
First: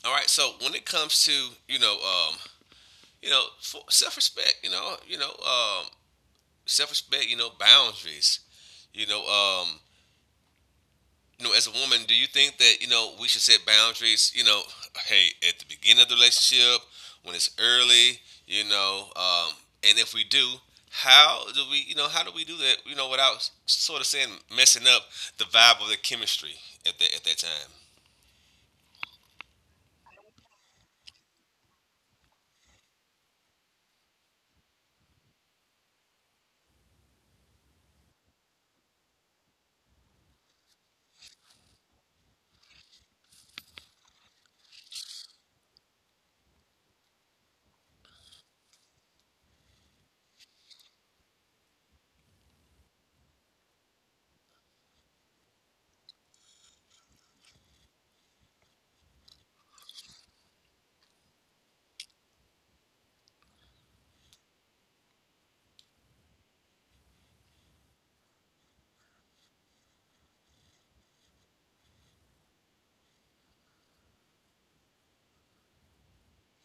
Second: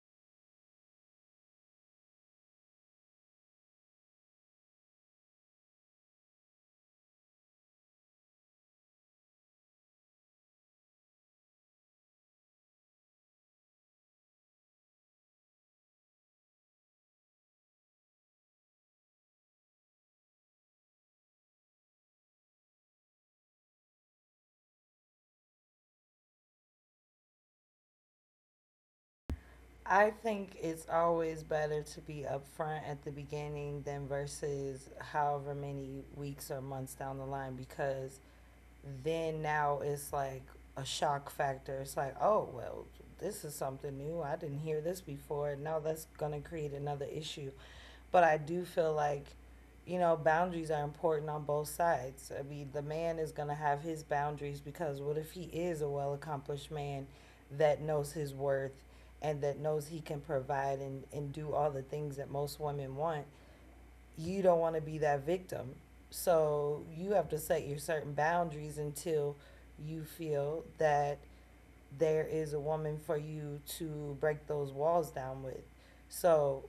Speaker 1: all right, so when it comes to you know, um, you know, self respect, you know, self respect, you know, boundaries, you know, um, you know, as a woman, do you think that you know we should set boundaries? You know, hey, at the beginning of the relationship, when it's early, you know, and if we do, how do we, you know, how do we do that? You know, without sort of saying messing up the vibe of the chemistry at that time.
Speaker 2: I think it's always better to be upfront at the beginning than versus however many weeks or months down the line because then now it's like a shock factor. It's like, oh, well, this is something new. I didn't hear this before. Now that's going to create another issue. But I do feel like, you know, boundaries are important on both sides. I mean, the man is going to have his boundaries because what if he is a well accomplished man that knows his worth and that knows he can provide and, do all the things that most women want? You don't want to be that victim. So you have to set your certain boundaries until you feel that there is a woman for you to break those walls down with. So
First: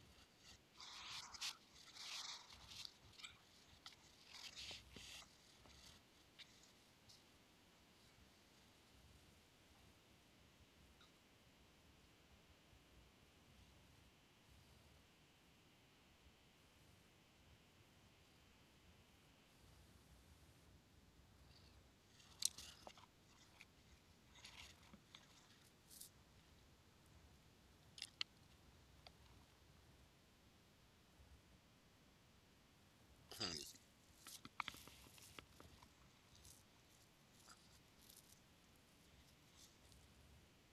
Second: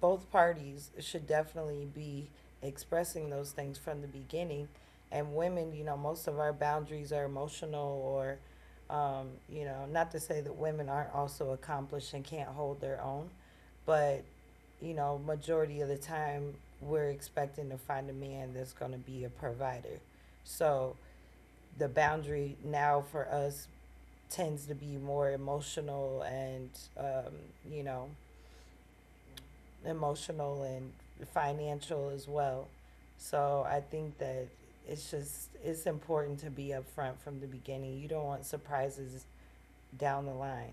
Speaker 2: both parties should definitely be expressing those things from the beginning. And women, you know, most of our boundaries are emotional or, you know, not to say that women aren't also accomplished and can't hold their own, but you know, majority of the time we're expecting to find a man that's going to be a provider. So the boundary now for us tends to be more emotional and, um, you know, emotional and financial as well. So I think that it's just it's important to be upfront from the beginning. You don't want surprises down the line.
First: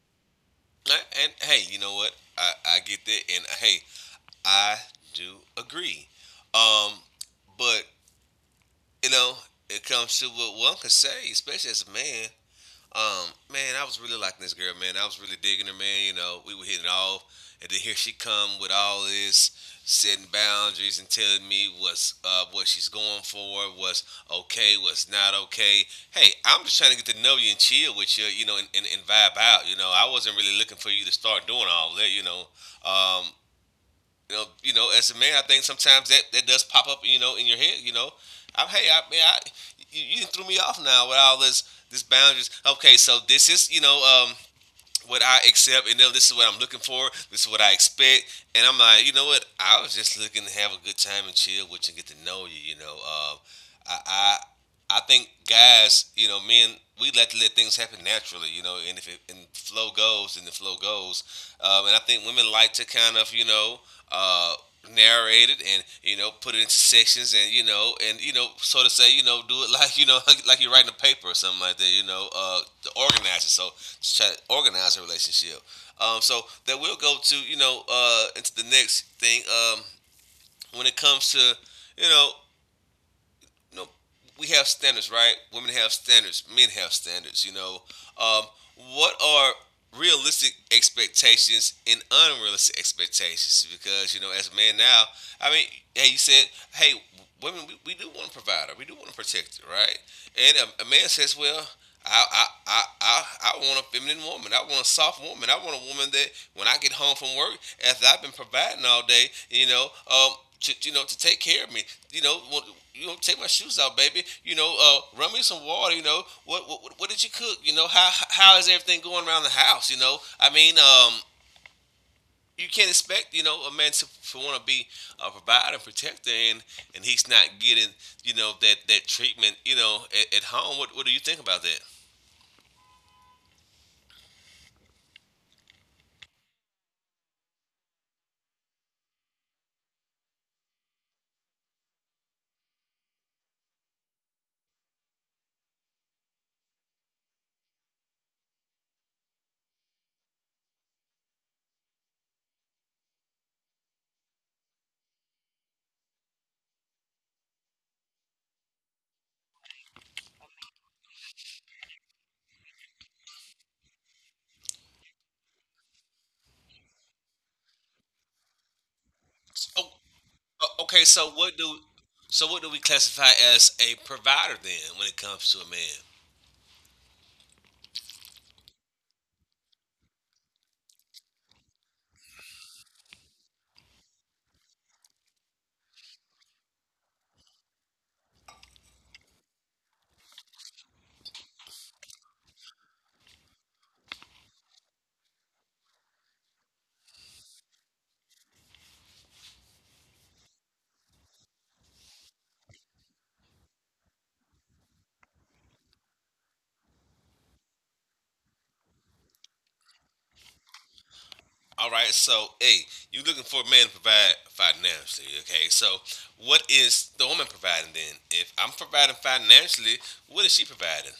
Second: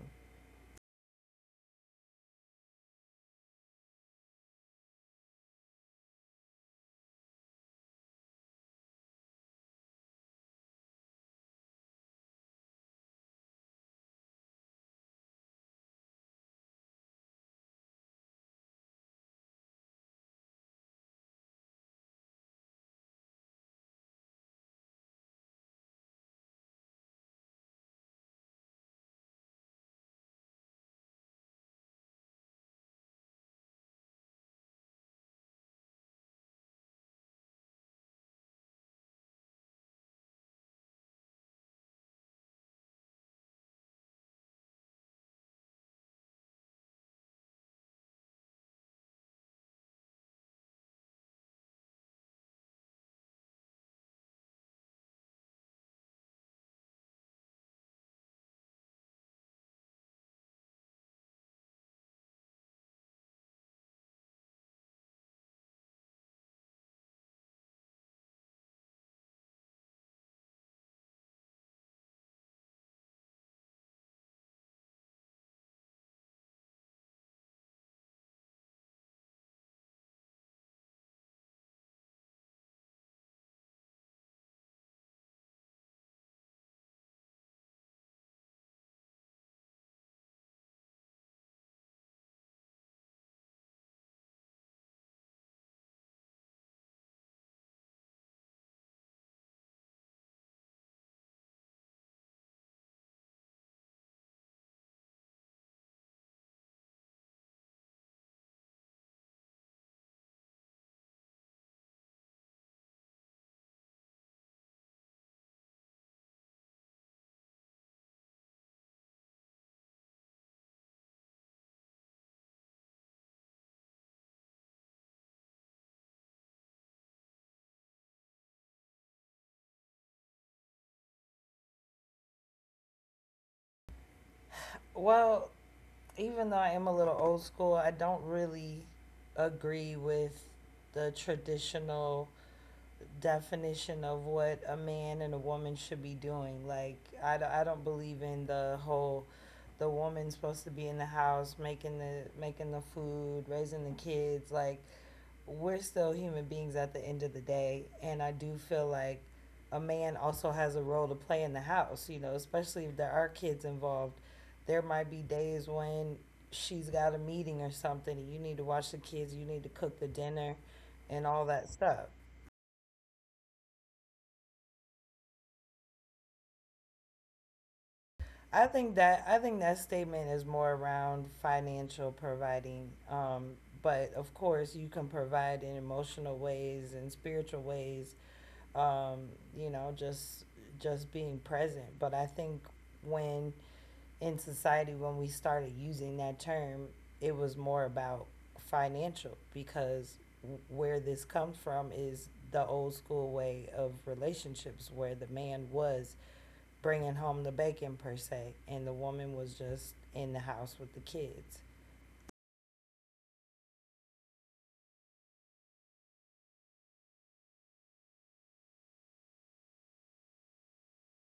Speaker 1: And hey, you know what? I get that, and hey, I do agree. Um, but you know, it comes to what one could say, especially as a man. Man, I was really liking this girl, man. I was really digging her, man. You know, we were hitting it off, and then here she come with all this setting boundaries and telling me what's what she's going for, what's okay, what's not okay. Hey, I'm just trying to get to know you and chill with you, you know, and vibe out. You know, I wasn't really looking for you to start doing all that. Um, you know, as a man, I think sometimes that does pop up, you know, in your head. You know, I'm hey, I mean, you threw me off now with all this boundaries. Okay, so this is you know what I accept, and then this is what I'm looking for. This is what I expect, and I'm like, you know what? I was just looking to have a good time and chill with you and get to know you. You know, I, I I think guys, you know, men, we like to let things happen naturally, you know, and if it and flow goes, then the flow goes. And I think women like to kind of, you know, uh, narrate it and you know put it into sections and you know sort of say you know do it like you know like you're writing a paper or something like that you know to organize it so just try to organize a relationship so that will go to you know into the next thing when it comes to you know you know, we have standards, right? Women have standards, men have standards. You know, um, what are realistic expectations and unrealistic expectations? Because you know, as men now, I mean, hey, you said, hey, women, we do want to provide her, we do want to protect her, right? And a man says, well. I, I, I, I, I want a feminine woman. I want a soft woman. I want a woman that when I get home from work, after I've been providing all day, you know, to, you know, to take care of me. You know, well, you know, take my shoes out, baby. You know, run me some water. You know, what did you cook? You know, how is everything going around the house? You know, I mean, you can't expect you know a man to want to be a provider and protector, and he's not getting you know that treatment. You know, at home. What do you think about that?
Speaker 2: Well, even though I am a little old school, I don't really agree with the traditional definition of what a man and a woman should be doing. Like, I don't believe in the whole the woman's supposed to be in the house making the food, raising the kids. Like, we're still human beings at the end of the day, and I do feel like a man also has a role to play in the house. You know, especially if there are kids involved, there might be days when she's got a meeting or something and you need to watch the kids, you need to
Speaker 1: Oh,
Speaker 2: cook the dinner
Speaker 1: okay.
Speaker 2: and all that stuff.
Speaker 1: So what do we classify as a provider then when it comes to a man?
Speaker 2: I think that statement is more around financial providing. But of course, you can provide in emotional ways and spiritual ways. Um, you know, just being present. But I think when in society when we started using that term, it was more about financial because where this comes from is the old school way of relationships where the man was bringing home the bacon, per se, and the woman was just in the house with the kids.
Speaker 1: All right, so hey, you are looking for a man to provide financially, okay? So what is the woman providing then? If I'm providing financially, what is she providing?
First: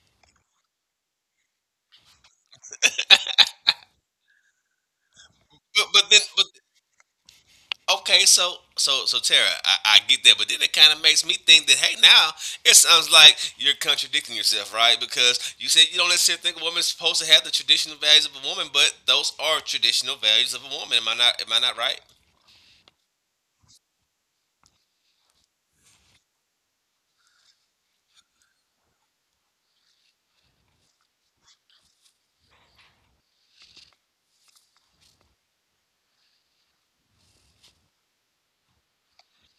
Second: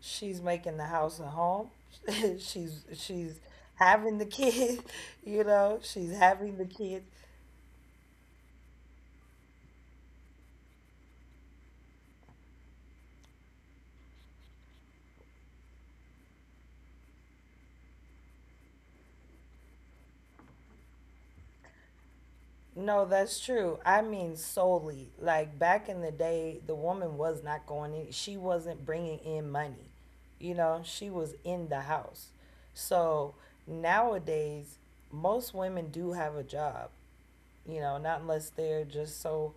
Speaker 2: She's making the house a home. She's having the kids. You know,
Speaker 1: But
Speaker 2: she's
Speaker 1: then but
Speaker 2: having the kids.
Speaker 1: okay, so so Tara, I get that, but then it kind of makes me think that hey, now it sounds like you're contradicting yourself, right? Because you said you don't necessarily think a woman's supposed to have the traditional values of a woman, but those are traditional values of a woman. Am I not? Am I not right?
Speaker 2: No, that's true. I mean solely. Like back in the day, the woman was not going in. She wasn't bringing in money. You know, she was in the house. So nowadays, most women do have a job, you know, not unless they're just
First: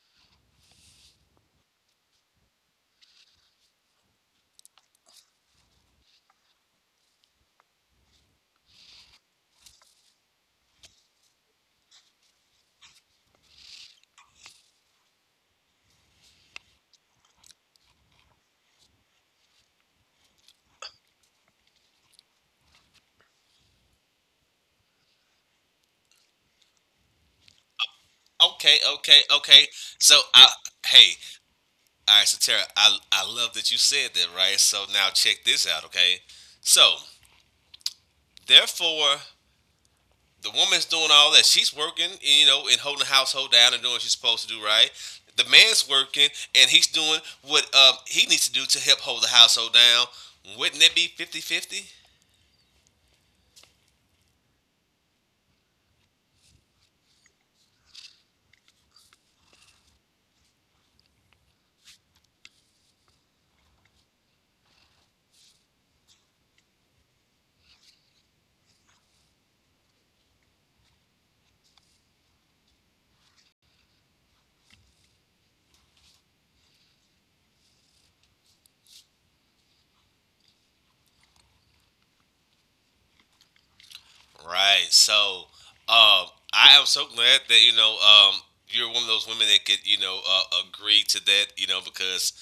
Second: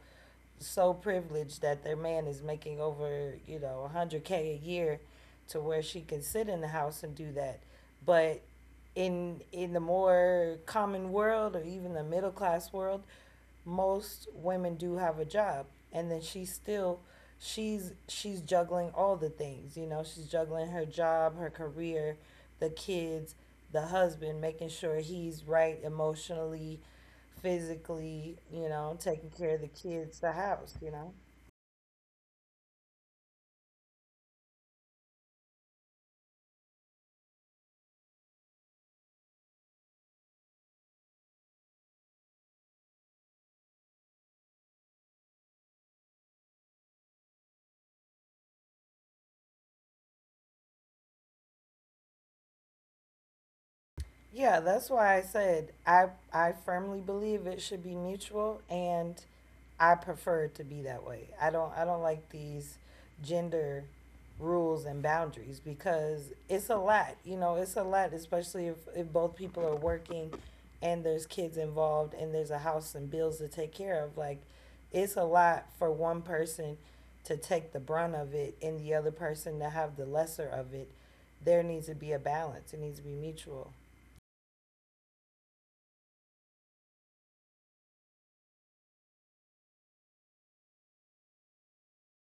Speaker 2: so privileged that their man is making over, you know, 100K a year to where she can sit in the house and do that. But in the more common world or even the middle class world, most women do have a job, and then she's still, she's juggling all the things. You know, she's juggling her job, her career, the kids, the husband, making sure he's right emotionally, physically, you
Speaker 1: Okay,
Speaker 2: know,
Speaker 1: okay,
Speaker 2: taking care of the
Speaker 1: okay.
Speaker 2: kids,
Speaker 1: So
Speaker 2: the
Speaker 1: I
Speaker 2: house, you know.
Speaker 1: hey, all right, so Tara, I love that you said that, right? So now check this out, okay? So, therefore, the woman's doing all that. She's working, you know, and holding the household down and doing what she's supposed to do, right? The man's working and he's doing what he needs to do to help hold the household down. Wouldn't it be fifty-fifty?
Speaker 2: Yeah, that's why I said I firmly believe it should be mutual, and I prefer it to be that way. I don't like these gender rules and boundaries because it's a lot, you know, it's a lot especially if, both people are working and there's kids involved and there's a house and bills to take care of, like it's a lot for one person to take the brunt of it and the other person to have the lesser of it. There needs to be a balance. It needs to be mutual.
Speaker 1: Right. Um, I am so glad that you're one of those women that could agree to that. You know because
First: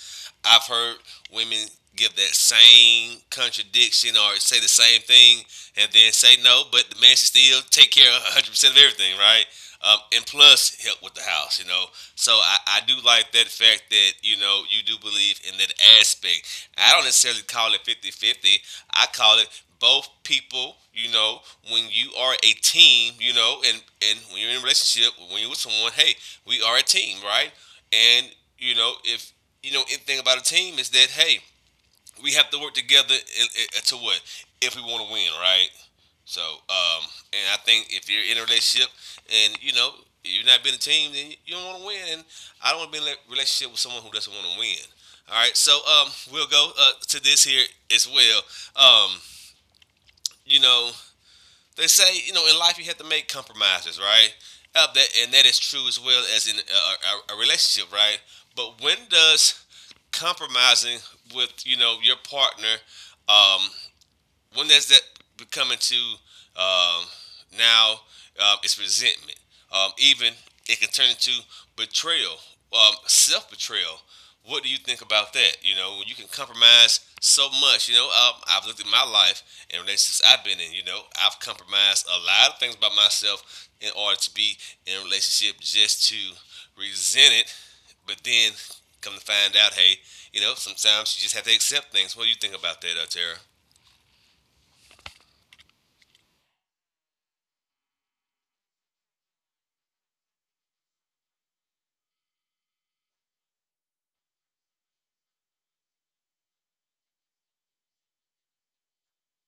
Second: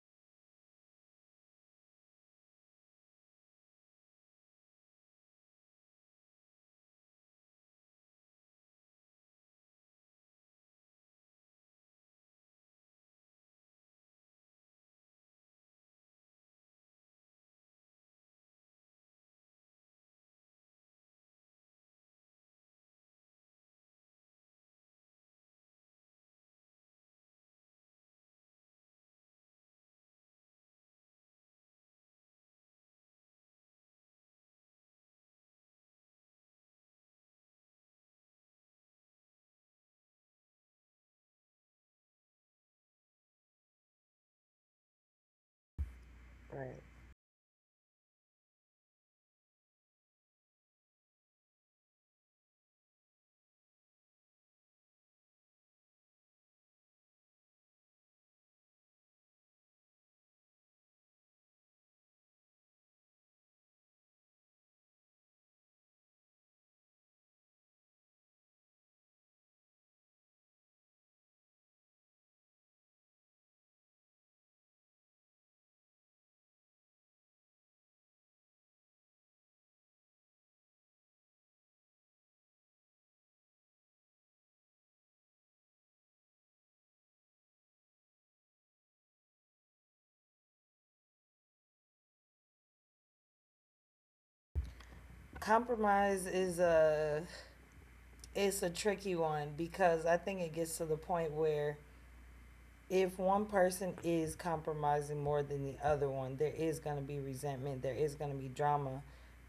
Speaker 1: I've heard women give that same contradiction or say the same thing and then say no, but the man should still take care of 100% of everything. Right and plus help with the house, you know. So I do like that fact that, you know, you do believe in that aspect. I don't necessarily call it fifty-fifty. I call it both people, you know, when you are a team, you know, and when you're in a relationship, when you're with someone, hey, we are a team, right? And, you know, if, you know, anything about a team is that, hey, we have to work together to what if we want to win, right? So, um, and I think if you're in a relationship and you know you're not being a team, then you don't want to win. And I don't want to be in a relationship with someone who doesn't want to win. All right, so we'll go
Speaker 2: Right.
Speaker 1: to this here as well. Um, you know, they say you know in life you have to make compromises, right? That, and that is true as well as in a, a relationship, right? But when does compromising with you know your partner um, one that's that becoming to um, now is resentment. Even it can turn into betrayal, self betrayal. What do you think about that? You know, you can compromise so much, you know, I've looked at my life and relationships I've been in, you know, I've compromised a lot of things about myself in order to be in a relationship just to resent it, but then come to find out, hey, you know, sometimes you just have to accept things. What do you think about that, Tara?
Speaker 2: Compromise is a, it's a tricky one because I think it gets to the point where if one person is compromising more than the other one, there is going to be resentment, there is going to be drama.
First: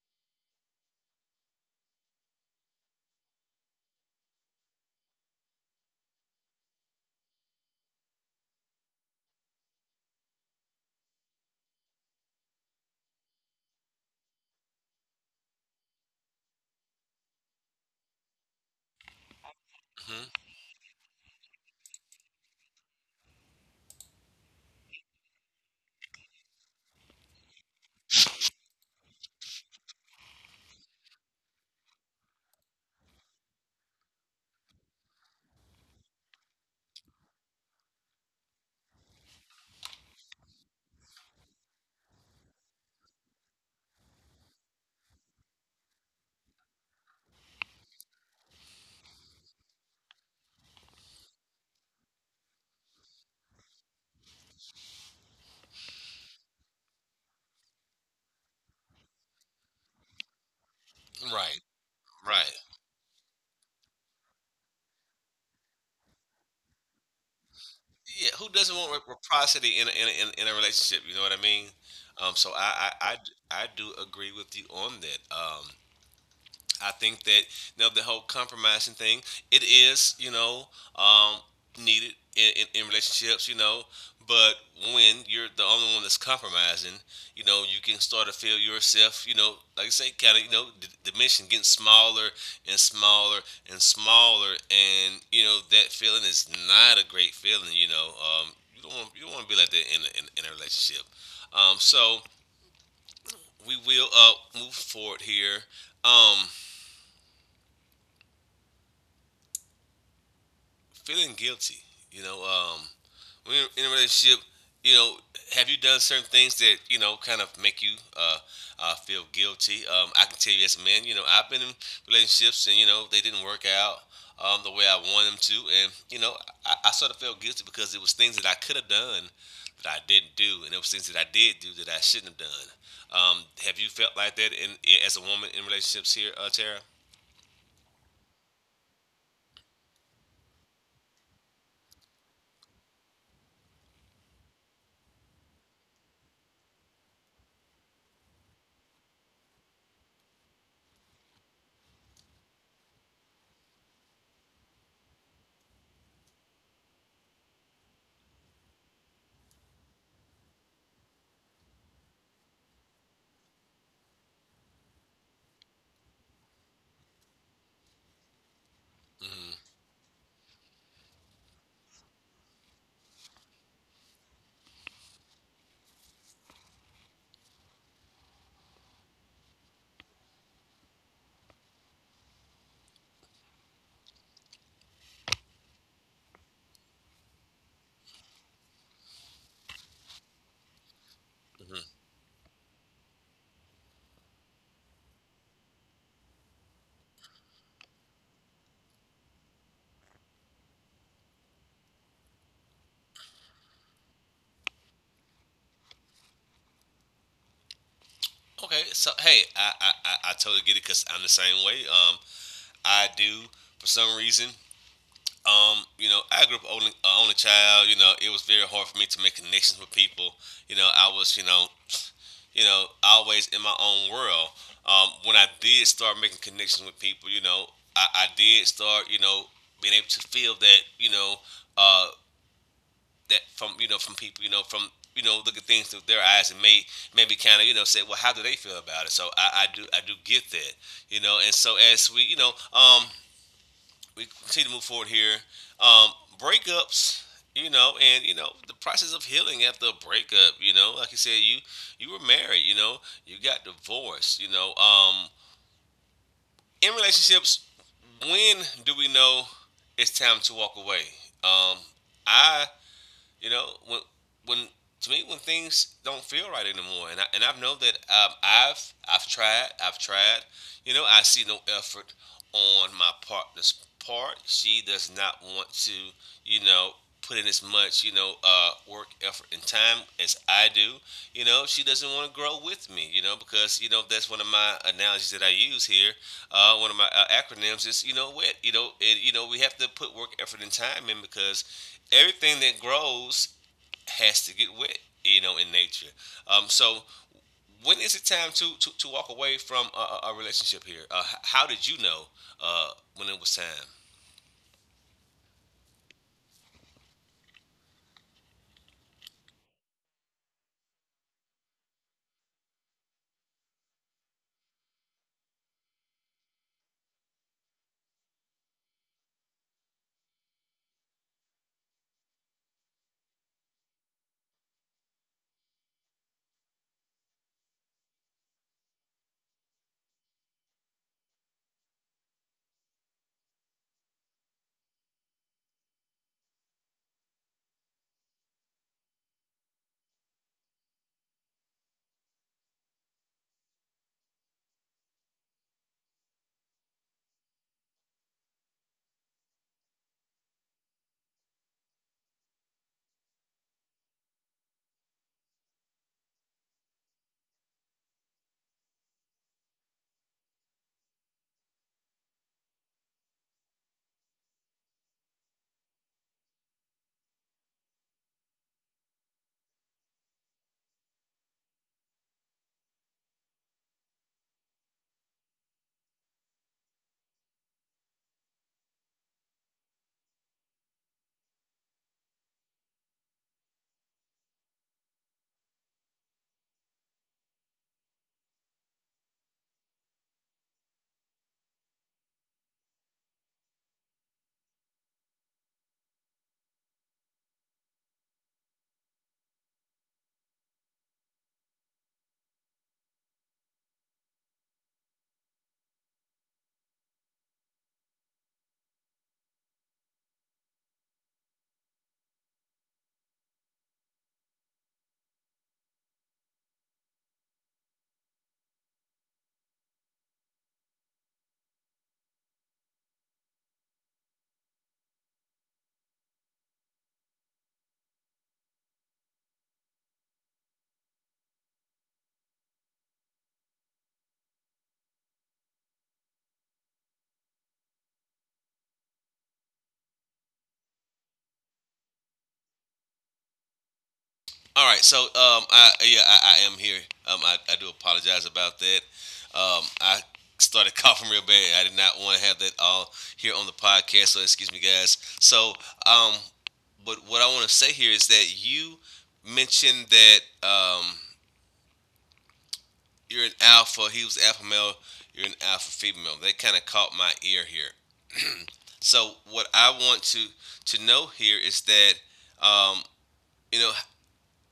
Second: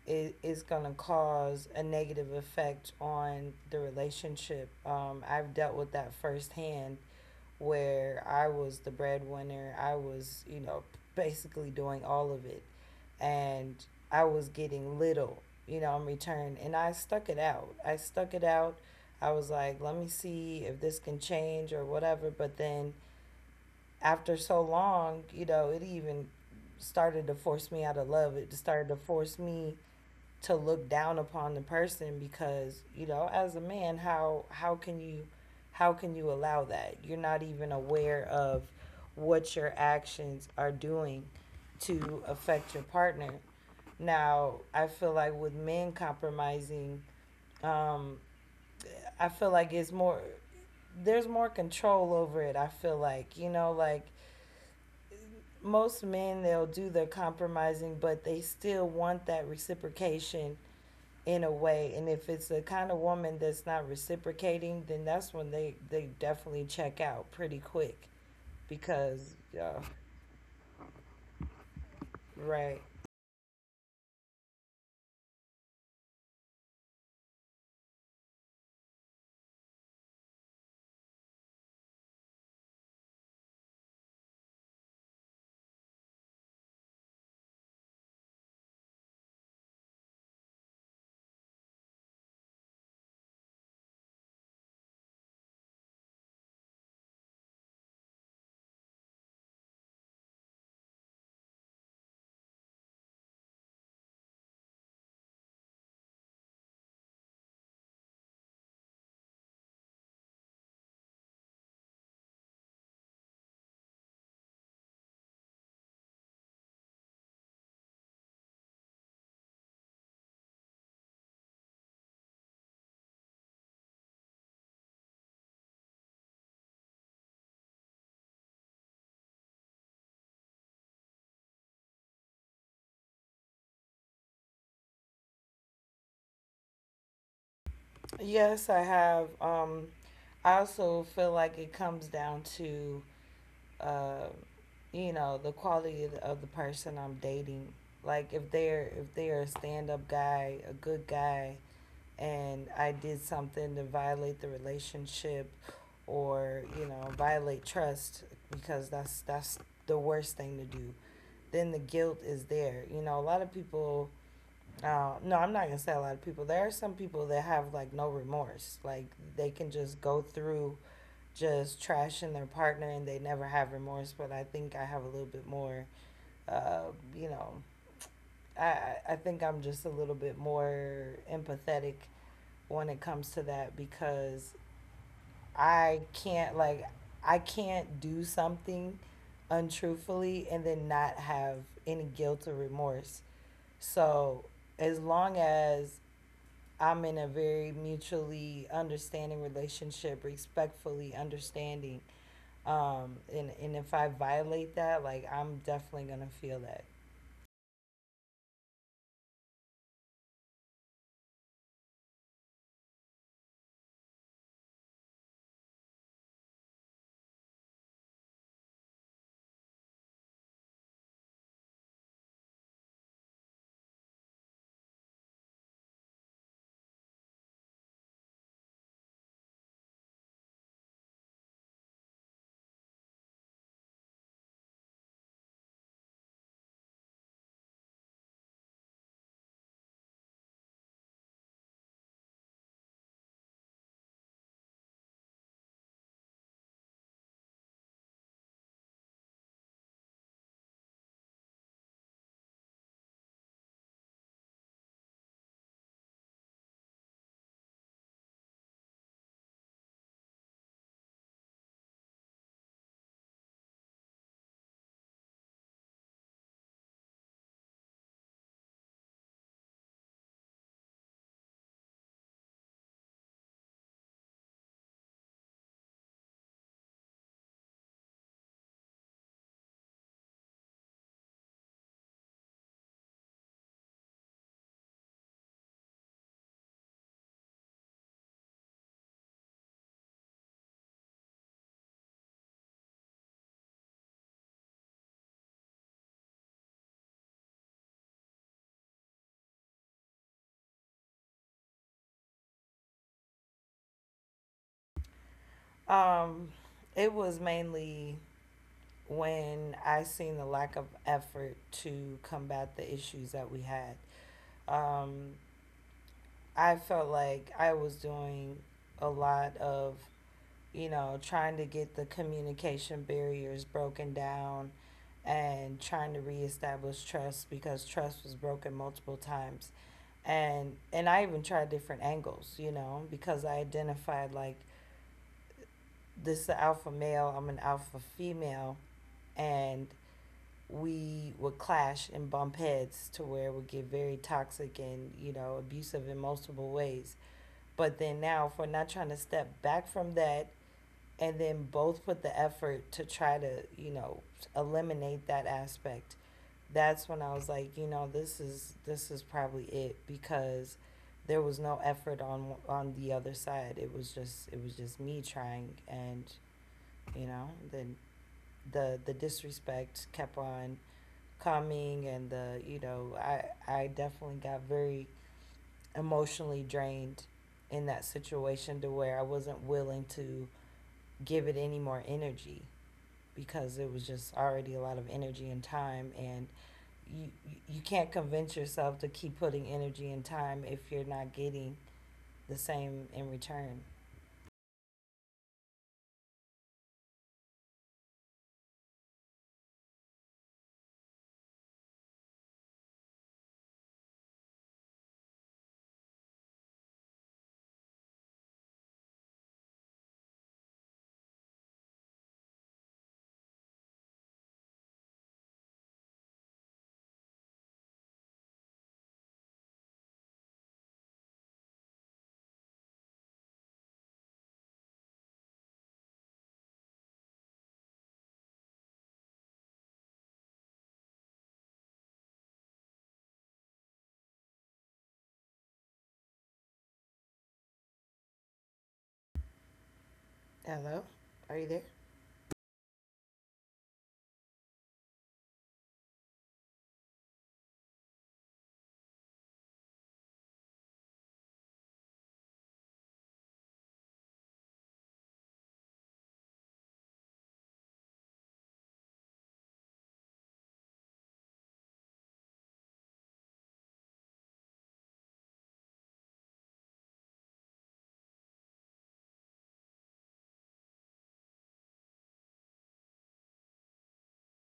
Speaker 2: It is going to cause a negative effect on the relationship. I've dealt with that firsthand where I was the breadwinner, I was, you know, basically doing all of it, and I was getting little, you know, in return. And I stuck it out. I stuck it out. I was like, let me
Speaker 1: Mm-hmm.
Speaker 2: see if this can change or whatever. But then after so long, you know, it even started to force me out of love. It started to force me to look down upon the person because, you know, as a man, how can you allow that? You're not even aware of what your actions are doing to affect your partner. Now, I feel like with men compromising, um, I feel like it's more, there's more control over it. I feel like, like most men they'll do the compromising but they still want that reciprocation in a
Speaker 1: Right,
Speaker 2: way, and if it's
Speaker 1: right.
Speaker 2: the kind of woman that's not reciprocating, then that's when they definitely check out pretty quick
Speaker 1: Yeah, who doesn't want
Speaker 2: because yeah.
Speaker 1: reciprocity in a, a, in a relationship? You know what I mean? So
Speaker 2: Right.
Speaker 1: I I do agree with you on that. I think that you know, the whole compromising thing, it is, you know, um, needed in, in relationships, you know. But when you're the only one that's compromising, you know, you can start to feel yourself, you know, like I say, kind of, you know, diminishing, getting smaller and smaller and smaller, and you know that feeling is not a great feeling. You know, you don't want to be like that in a, in a relationship. So we will move forward here. Um, Feeling guilty. You know, when you're in a relationship, you know, have you done certain things that you know kind of make you uh, feel guilty? I can tell you as a man, you know, I've been in relationships and you know they didn't work out the way I wanted them to, and you know, I sort of felt guilty because it was things that I could have done that I didn't do, and it was things that I did do that I shouldn't have done. Have you felt like that in as a woman in relationships here, Tara?
Speaker 2: Yes, I have. I also feel like it comes down to uh you know, the quality of the person I'm dating. Like if they're a stand-up guy, a good guy, and I did something to violate the relationship or, you know, violate trust, because that's the worst thing to do. Then the guilt is there. You know, a lot of people no, I'm not gonna say a lot of people. There are some people that have like no remorse. Like they
Speaker 1: Mm-hmm.
Speaker 2: can just go through just trashing their partner, and they never have remorse. But I think I have a little bit more, you know, I think I'm just a little bit more empathetic when it comes to that because I can't, like, I can't do something untruthfully and then not have any guilt or remorse. So as long as I'm in a very mutually understanding relationship, respectfully understanding, and if I violate that, like, I'm definitely gonna feel that.
Speaker 1: Okay, so hey, I totally get it because I'm the same way. I do for some reason. You know, I grew up only only child. You know, it was very hard for me to make connections with people. You know, I was you know always in my own world. When I did start making connections with people, you know, I did start you know being able to feel that you know uh, that from you know from people you know from you know look at things through their eyes and may maybe kind of you know say well how do they feel about it so I do I do get that you know and so as we we continue to move forward here um breakups you know and you know the process of healing after a breakup you know like you said you you were married you know you got divorced in relationships when do we know it's time to walk away um I you know, when to me when things don't feel right anymore, and I know that I've tried, I've tried. You know, I see no effort on my partner's part. She does not want to, you know, put in as much, you know, work, effort, and time as I do you know she doesn't want to grow with me you know because you know that's one of my analogies that I use here one of my acronyms is you know what you know it, you know we have to put work effort and time in because everything that grows has to get wet you know in nature so when is it time to to walk away from a, a relationship here how did you know uh, when it was time
Speaker 2: Um, it was mainly when I seen the lack of effort to combat the issues that we had. Um, I felt like I was doing a lot of, you know, trying to get the communication barriers broken down and trying to reestablish trust because trust was broken multiple times. And I even tried different angles, you know, because I identified, like, this is an alpha male, I'm an alpha female, and we would clash and bump heads to where it would get very toxic and, you know, abusive in multiple ways. But then now, if we're not trying to step back from that and then both put the effort to try to, you know, eliminate that aspect, that's when I was like, you know, this is probably it, because there was no effort on the other side. It was just, it was just me trying, and you know, then the disrespect kept on coming, and the, you know, I definitely got very emotionally drained in that situation to where I wasn't willing to give it any more energy, because it was just already a lot of energy and time, and you you can't convince yourself to keep putting energy and time if you're not getting the same in return. Hello? Are you there?
Speaker 1: All right, so I yeah, I am here. I do apologize about that. I started coughing real bad. I did not want to have that all here on the podcast. So excuse me, guys. Um, but what I want to say here is that you mentioned that um, you're an alpha. He was alpha male. You're an alpha female. That kind of caught my ear here. So what I want to know here is that um, you know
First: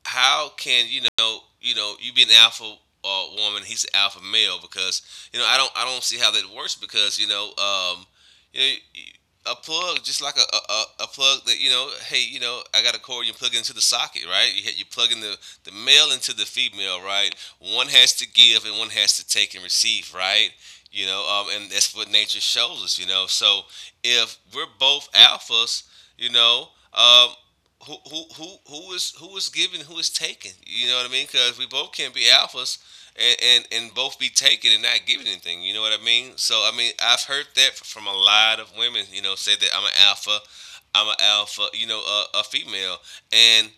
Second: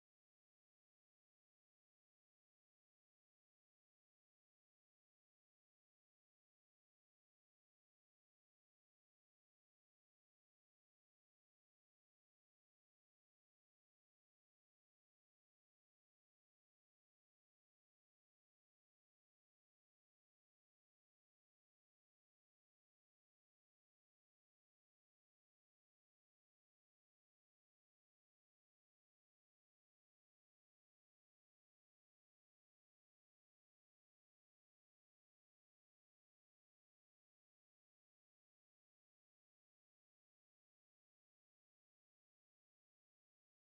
Speaker 1: how can you know you know you be an alpha woman, he's an alpha male because you know I don't see how that works because you know a plug just like a, a plug that you know hey you know I got a cord you plug it into the socket right you you plug in the male into the female right one has to give and one has to take and receive right and that's what nature shows us you know so if we're both alphas you know um, who is giving, who is taking. You know what I mean? Because we both can not be alphas and both be taking and not giving anything. You know what I mean? So I mean, I've heard that from a lot of women. You know, say that I'm an alpha, I'm an alpha. You know, a, female, and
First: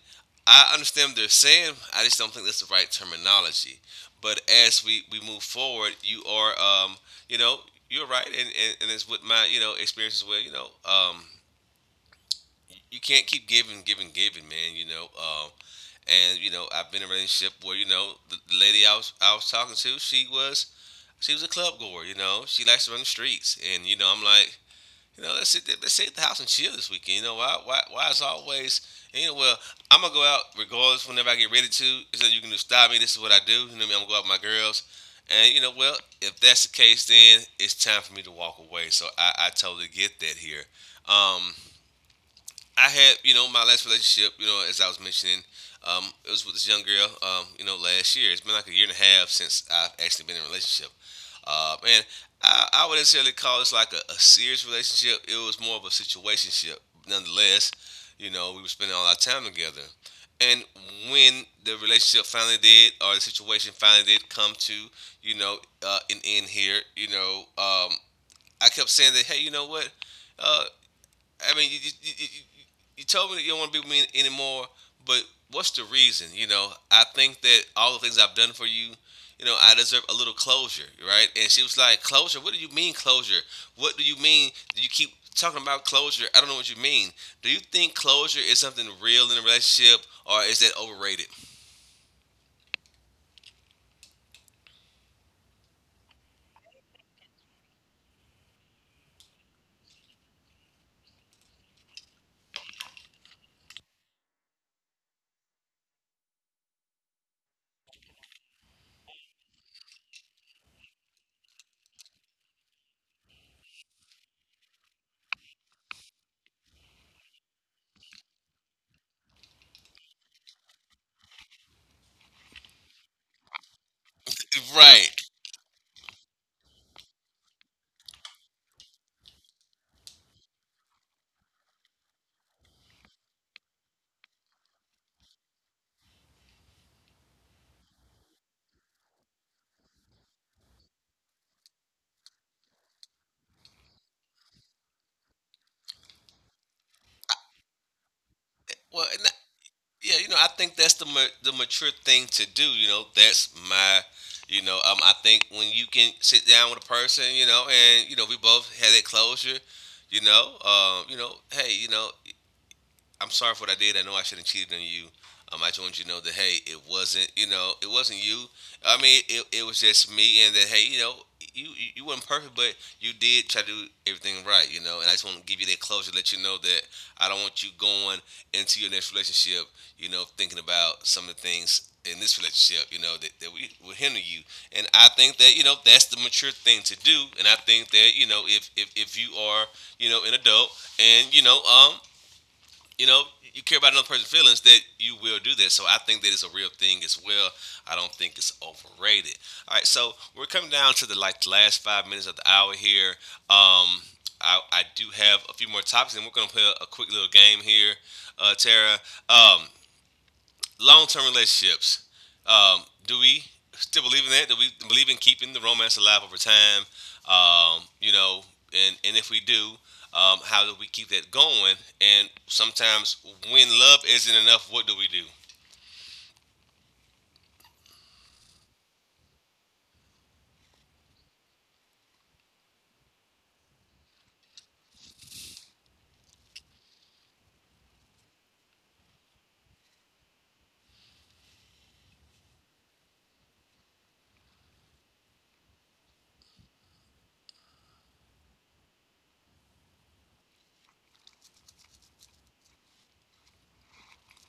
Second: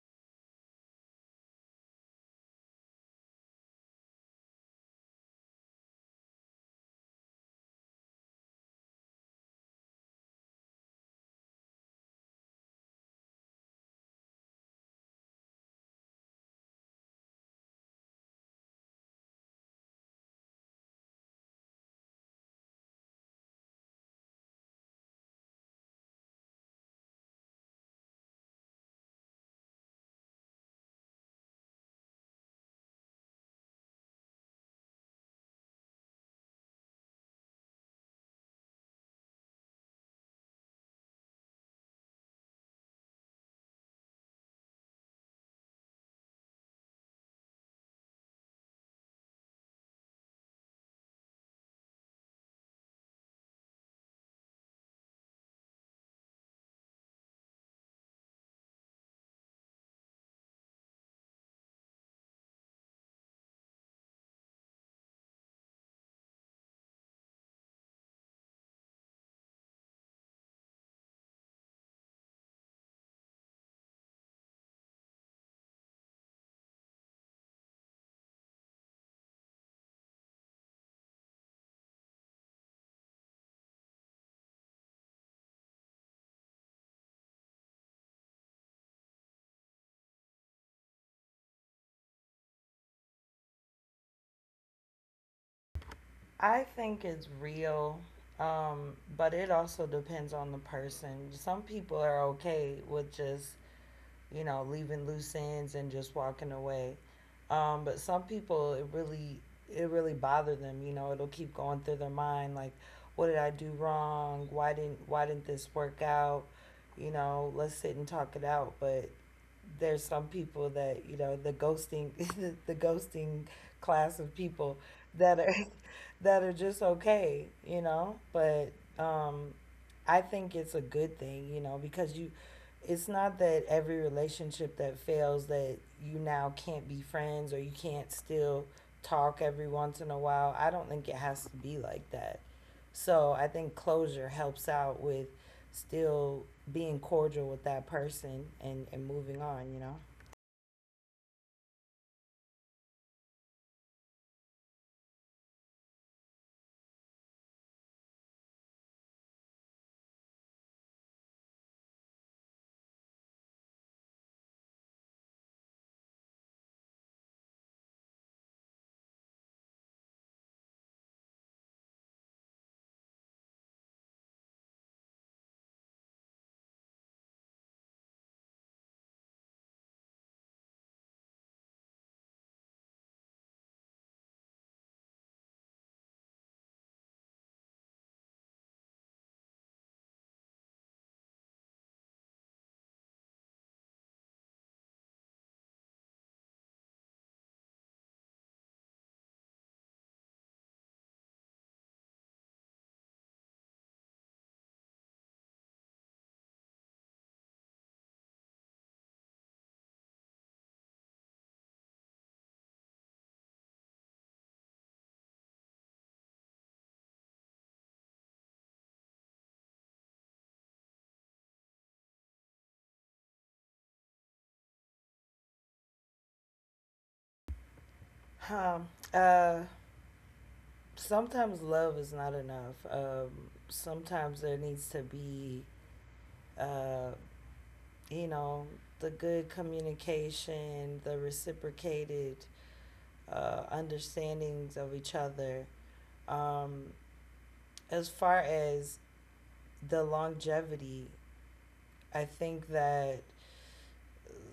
Speaker 1: I understand what they're saying. I just don't think that's the right terminology. But as we move forward, you are you know you're right, and it's with my you know experience as well. You can't keep giving, giving, giving, man. You know, and you know, I've been in a relationship where you know the lady I was talking to, she was a club goer. You know, she likes to run the streets, and you know, I'm like, you know, let's sit at the house and chill this weekend. You know, why is always and, you know, well, I'm gonna go out regardless whenever I get ready to. It's like you can just stop me. This is what I do. You know, what I mean? I'm gonna go out with my girls. And you know, well, if that's the case, then it's time for me to walk away. So I totally get that here. Um, I had, you know, my last relationship, you know, as I was mentioning, it was with this young girl, you know, last year. It's been like a year and a half since I've actually been in a relationship. And I would necessarily call this like a serious relationship. It was more of a situationship, nonetheless. You know, we were spending all our time together. And when the relationship finally did, or the situation finally did come to, you know, an end here, you know, I kept saying that, hey, you know what? Uh, I mean, told me that you don't want to be with me anymore, but what's the reason? You know, I think that all the things I've done for you, I deserve a little closure, right? And she was like, "Closure? What do you mean, closure? What do you mean? You keep talking about closure. I don't know what you mean. Do you think closure is something real in a relationship or is that overrated?"
Speaker 2: I think it's real, but it also depends on the person. Some people are okay with just, you know, leaving loose ends and just walking away. But some people, it really bothered them. You know, it'll keep going through their mind, like, what did I do wrong? Why didn't this work out? You know, let's sit and talk it out. But there's some people that, you know, the ghosting, the ghosting class of people
Speaker 1: Right.
Speaker 2: that are, that are just okay. You know, but um, I think it's a good thing, you know, because you, it's not that every relationship that fails that you now can't be friends or you can't still talk every once in a while. I don't think it has to be like that. So I think closure helps out with still being cordial with that person and
Speaker 1: Well, and
Speaker 2: moving on, you know?
Speaker 1: yeah, you know, I think that's the mature thing to do. You know, that's my, I think when you can sit down with a person, you know, and you know, we both had that closure, you know, hey, you know, I'm sorry for what I did. I know I shouldn't have cheated on you. I just want you to know that hey, it wasn't you know it wasn't you. I mean, it was just me, and that hey, you know, you weren't perfect, but you did try to do everything right, you know. And I just want to give you that closure, let you know that I don't want you going into your next relationship, you know, thinking about some of the things in this relationship, you know, that we will hinder you. And I think that, you know, that's the mature thing to do. And I think that, you know, if you are, you know, an adult and, you know, you know, you care about another person's feelings, that you will do that. So I think that it's a real thing as well. I don't think it's overrated. All right, so we're coming down to the last 5 minutes of the hour here. Um, I do have a few more topics, and we're gonna play a quick little game here, Tara. Um, long term relationships. Do we still believe in that? Do we believe in keeping the romance alive over time? You know, and if we do, how do we keep that going? And sometimes when love isn't enough, what do we do?
Speaker 2: Um, uh, Sometimes love is not enough. Sometimes there needs to be, uh, you know, the good communication, the reciprocated understandings of each other. Um, as far as the longevity, I think that,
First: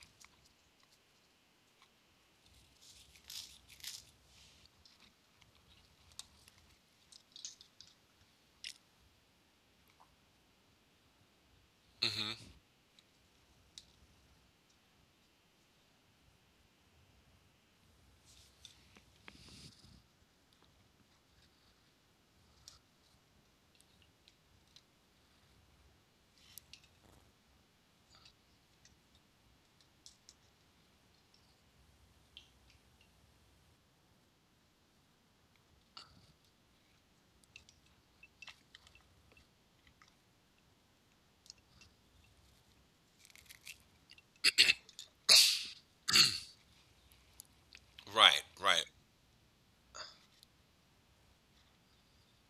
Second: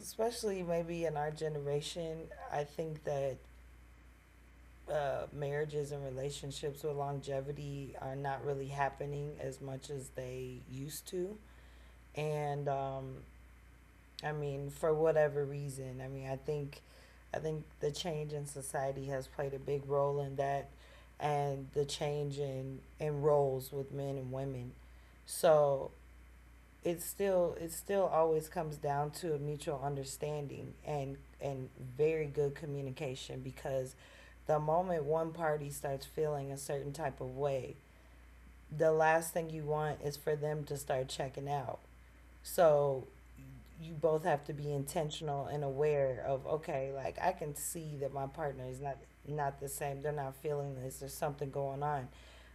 Speaker 2: especially maybe in our generation, I think that marriages and relationships with longevity are not really happening as much as they used to.
Speaker 1: hmm
Speaker 2: And I mean, for whatever reason. I mean, I think the change in society has played a big role in that, and the change in roles with men and women. So it still always comes down to a mutual understanding and very good communication, because the moment one party starts feeling a certain type of way, the last thing you want is for them to start checking out. So you both have to be intentional and aware of, okay, like, I can see that my
Speaker 1: Right,
Speaker 2: partner is
Speaker 1: right,
Speaker 2: not not the same. They're not feeling this. There's something going on.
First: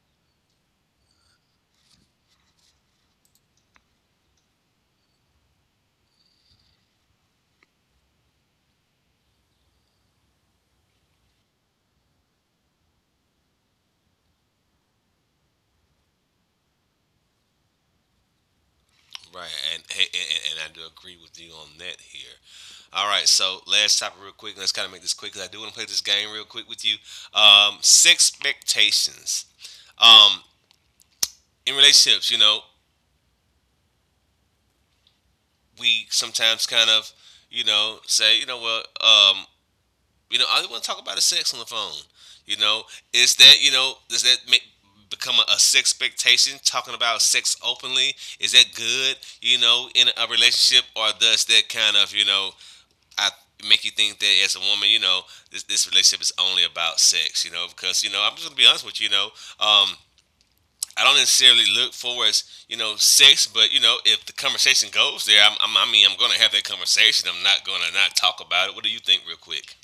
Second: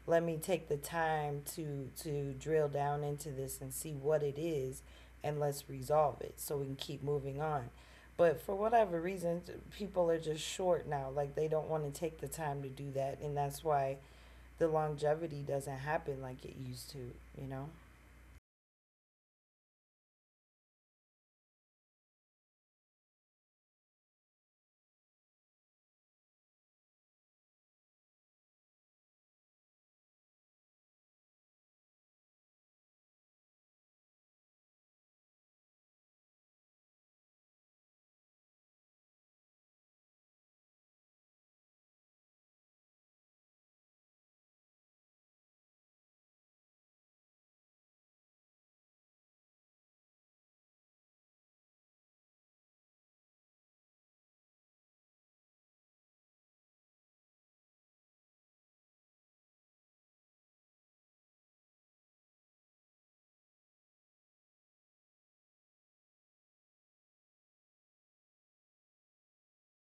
Speaker 2: Let me take the time to drill down into this and see what it is, and let's resolve it so we can keep moving on. But for whatever reason, people are just short now. Like, they don't want to take the time to do that, and that's why the longevity doesn't happen like it used to, you know?
Speaker 1: right. And, hey, and I do agree with you on that here. All right, so last topic real quick. Let's kind of make this quick because I do want to play this game real quick with you. Expectations um, in relationships. You know, we sometimes you know, say, you know, well, you know, I want to talk about a sex on the phone. You know, is that, you know, does that make become a sex expectation talking about sex openly, is that good you know in a relationship, or does that kind of you know I make you think that as a woman you know this relationship is only about sex you know, because you know I'm just gonna be honest with you you know um I don't necessarily look for as you know sex, but you know if the conversation goes there, I mean I'm gonna have that conversation. I'm not gonna not talk about it. What do you think, real quick?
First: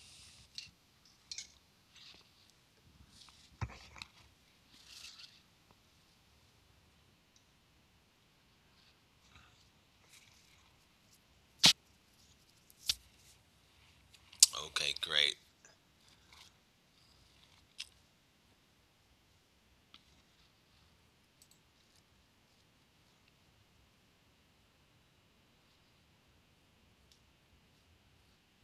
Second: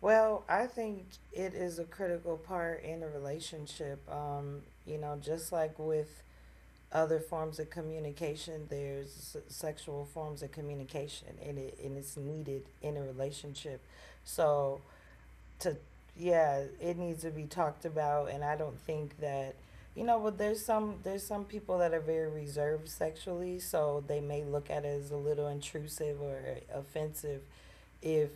Speaker 2: Well, I think it is a critical part in a relationship. You know, just like with other forms of communication, there's sexual forms of communication, and it's needed in a relationship. So
Speaker 1: Okay, great.
Speaker 2: to yeah, it needs to be talked about, and I don't think that, you know. But there's some people that are very reserved sexually, so they may look at it as a little intrusive or offensive if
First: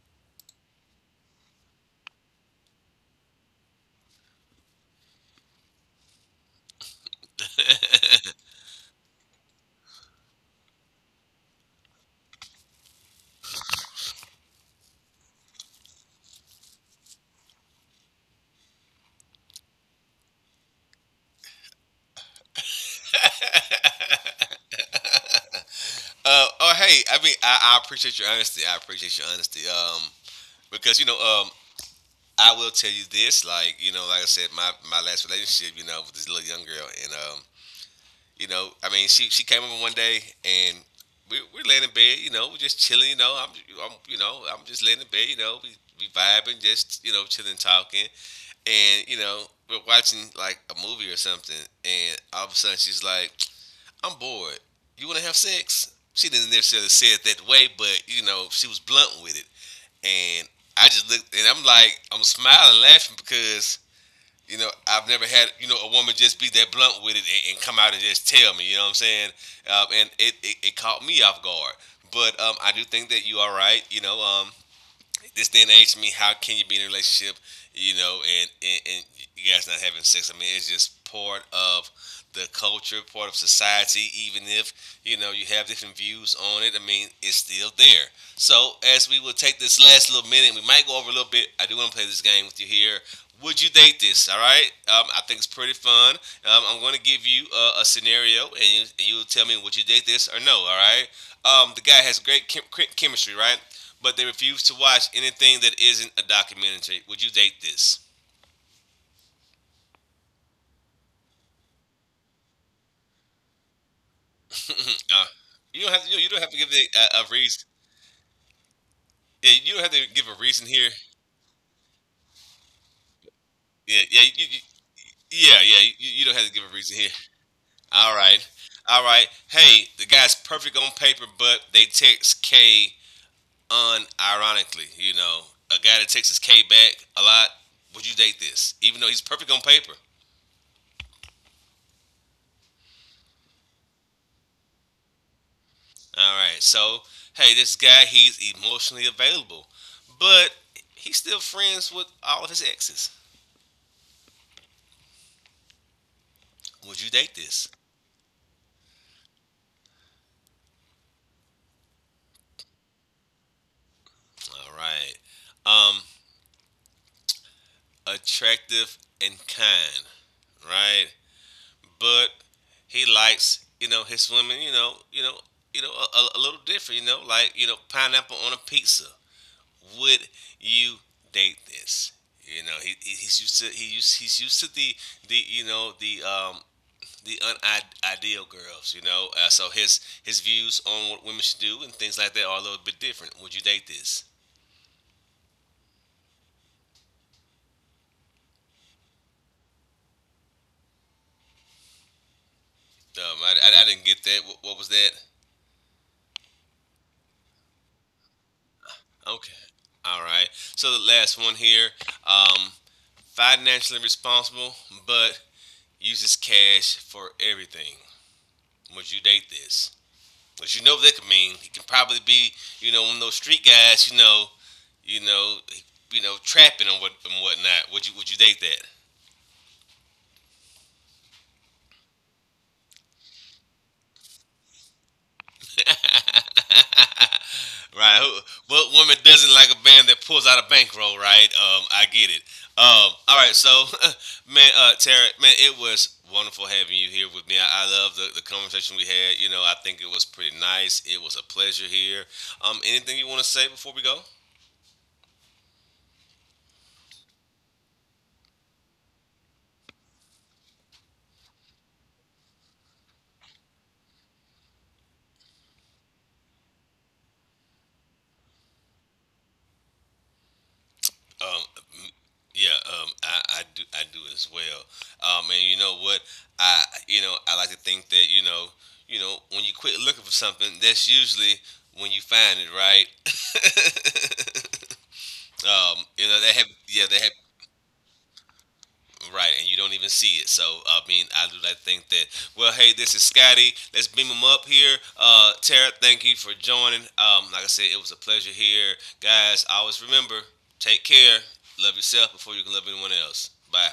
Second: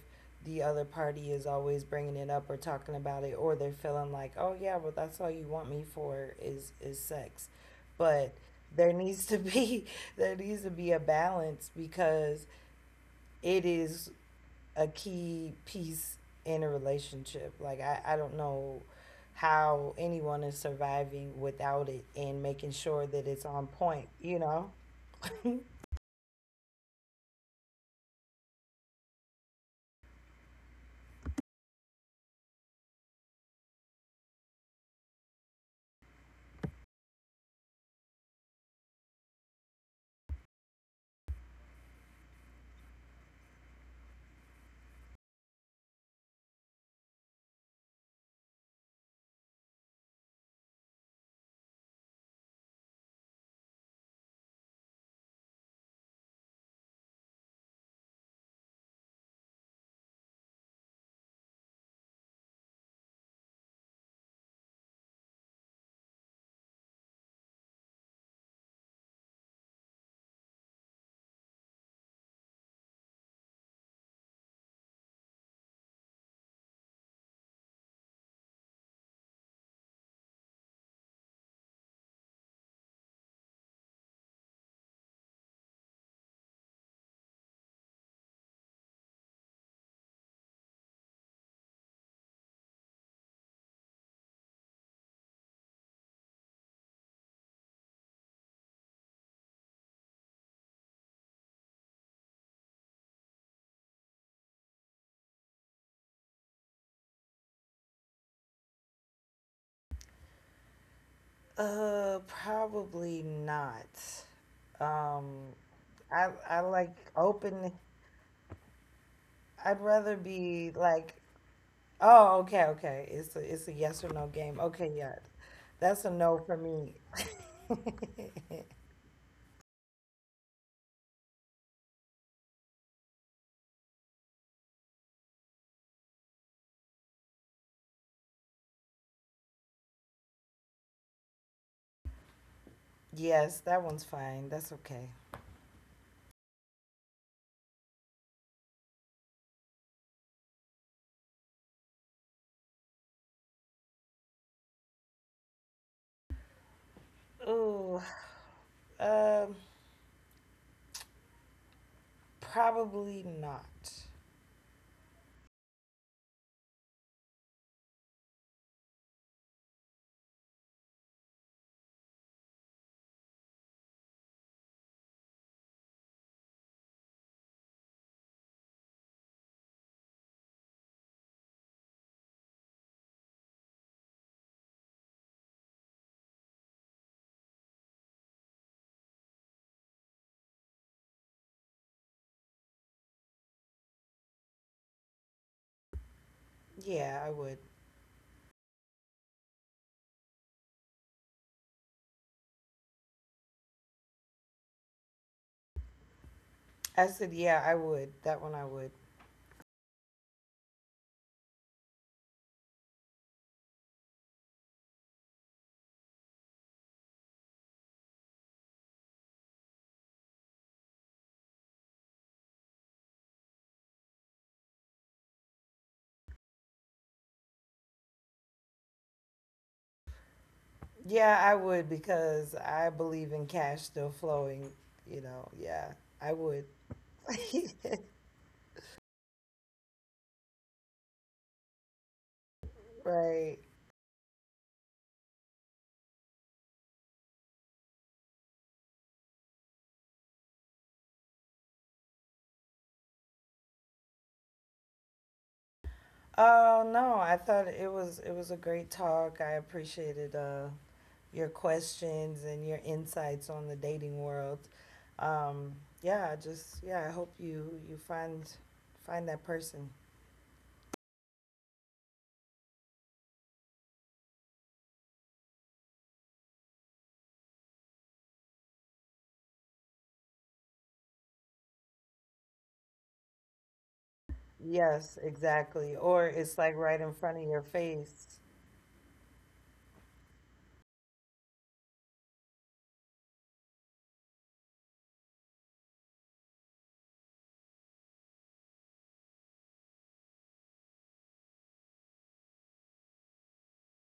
Speaker 2: the other party is always bringing it up or talking about it, or they're feeling like, oh yeah, well, that's all you want me for is sex. But there needs to be there needs to be a balance, because it is a key piece in a relationship. Like I don't know how anyone is surviving without it and making sure that it's on point, you know?
Speaker 1: Oh, hey, I mean I appreciate your honesty. I appreciate your honesty. Because you know I will tell you this, like you know, like I said, my last relationship, you know, with this little young girl, and you know, I mean, she came over one day and we're laying in bed. You know, we're just chilling. You know, I'm you know I'm just laying in bed. You know, we vibing, just you know, chilling, talking, and you know, we're watching like a movie or something, and all of a sudden she's like, "I'm bored. You want to have sex?" She didn't necessarily say it that way, but you know, she was blunt with it, and I just looked, and I'm like, I'm smiling, laughing because you know, I've never had you know a woman just be that blunt with it and come out and just tell me. You know what I'm saying? And it caught me off guard. But I do think that you are right. You know, this day and age, I mean, how can you be in a relationship, you know, and you guys not having sex? I mean, it's just part of the culture, part of society, even if, you know, you have different views on it, I mean, it's still there. So, as we will take this last little minute, we might go over a little bit. I do want to play this game with you here. Would you date this? All right. I think it's pretty fun. I'm going to give you a scenario, and, and you'll tell me would you date this or no. All right. The guy has chemistry, right? But they refuse to watch anything that isn't a documentary. Would you date this?
Speaker 2: Uh, probably not.
Speaker 1: Uh,
Speaker 2: Um,
Speaker 1: you don't have to. You
Speaker 2: I
Speaker 1: don't have to give
Speaker 2: like
Speaker 1: a reason.
Speaker 2: open.
Speaker 1: Yeah, you don't
Speaker 2: I'd
Speaker 1: have to
Speaker 2: rather
Speaker 1: give a reason
Speaker 2: be
Speaker 1: here.
Speaker 2: like, oh, okay, okay. It's a, it's a
Speaker 1: Yeah,
Speaker 2: yes or
Speaker 1: yeah,
Speaker 2: no
Speaker 1: you, you,
Speaker 2: game. Okay, yeah,
Speaker 1: yeah, yeah.
Speaker 2: that's a
Speaker 1: You don't
Speaker 2: no
Speaker 1: have to
Speaker 2: for
Speaker 1: give a reason
Speaker 2: me.
Speaker 1: here. All right, all right. Hey, the guy's perfect on paper, but they text K unironically. You know, a guy that takes his K back a lot. Would you date this? Even though he's perfect on paper,
Speaker 2: Yes, that one's fine. That's okay.
Speaker 1: all right. So, hey, this guy, he's emotionally available, but he's still friends with all of his exes. Would you date this?
Speaker 2: Ooh, um, probably not.
Speaker 1: All right. Um, attractive and kind, right? But he likes, you know, his women, you know, you know, you know, a little different, you know, like you know, pineapple on a pizza. Would you date this? You know, he's used to the you know the unideal girls, you know. So his views on what women should do and things like that are a little bit different. Would you date this?
Speaker 2: Yeah, I would.
Speaker 1: I didn't get that. What was that?
Speaker 2: I said, yeah, I would. That one I
Speaker 1: Okay,
Speaker 2: would.
Speaker 1: all right. So the last one here, um, financially responsible, but uses cash for everything. Would you date this? But you know what that could mean. He can probably be, you know, one of those street guys, you know, you know, you know, trapping and whatnot. Would you date that?
Speaker 2: Yeah, I would, because I believe in cash still flowing. You know, yeah, I would.
Speaker 1: right. Who, what woman doesn't like a band that pulls out a bankroll? Right. I get it. All right.
Speaker 2: Right.
Speaker 1: So, man, Tara, man, it was wonderful having you here with me. I love the conversation we had. You know, I think it was pretty nice. It was a pleasure here. Anything you want to say before we go?
Speaker 2: Oh no, I thought it was, it was a great talk. I appreciated your questions and your insights on the dating world. Um, yeah, I just, yeah, I hope you find find that person.
Speaker 1: Um, m- yeah, I do as well. And you know what? You know, I like to think that you know, when you quit looking for something, that's usually when you find it, right?
Speaker 2: Yes, exactly. Or
Speaker 1: You
Speaker 2: it's
Speaker 1: know,
Speaker 2: like
Speaker 1: they have,
Speaker 2: right in
Speaker 1: yeah,
Speaker 2: front of
Speaker 1: they have.
Speaker 2: your face.
Speaker 1: Right, and you don't even see it. So I mean, I do like think that. Well, hey, this is Scotty. Let's beam him up here. Tara, thank you for joining. Like I said, it was a pleasure here, guys. Always remember, take care, love yourself before you can love anyone else. Bye.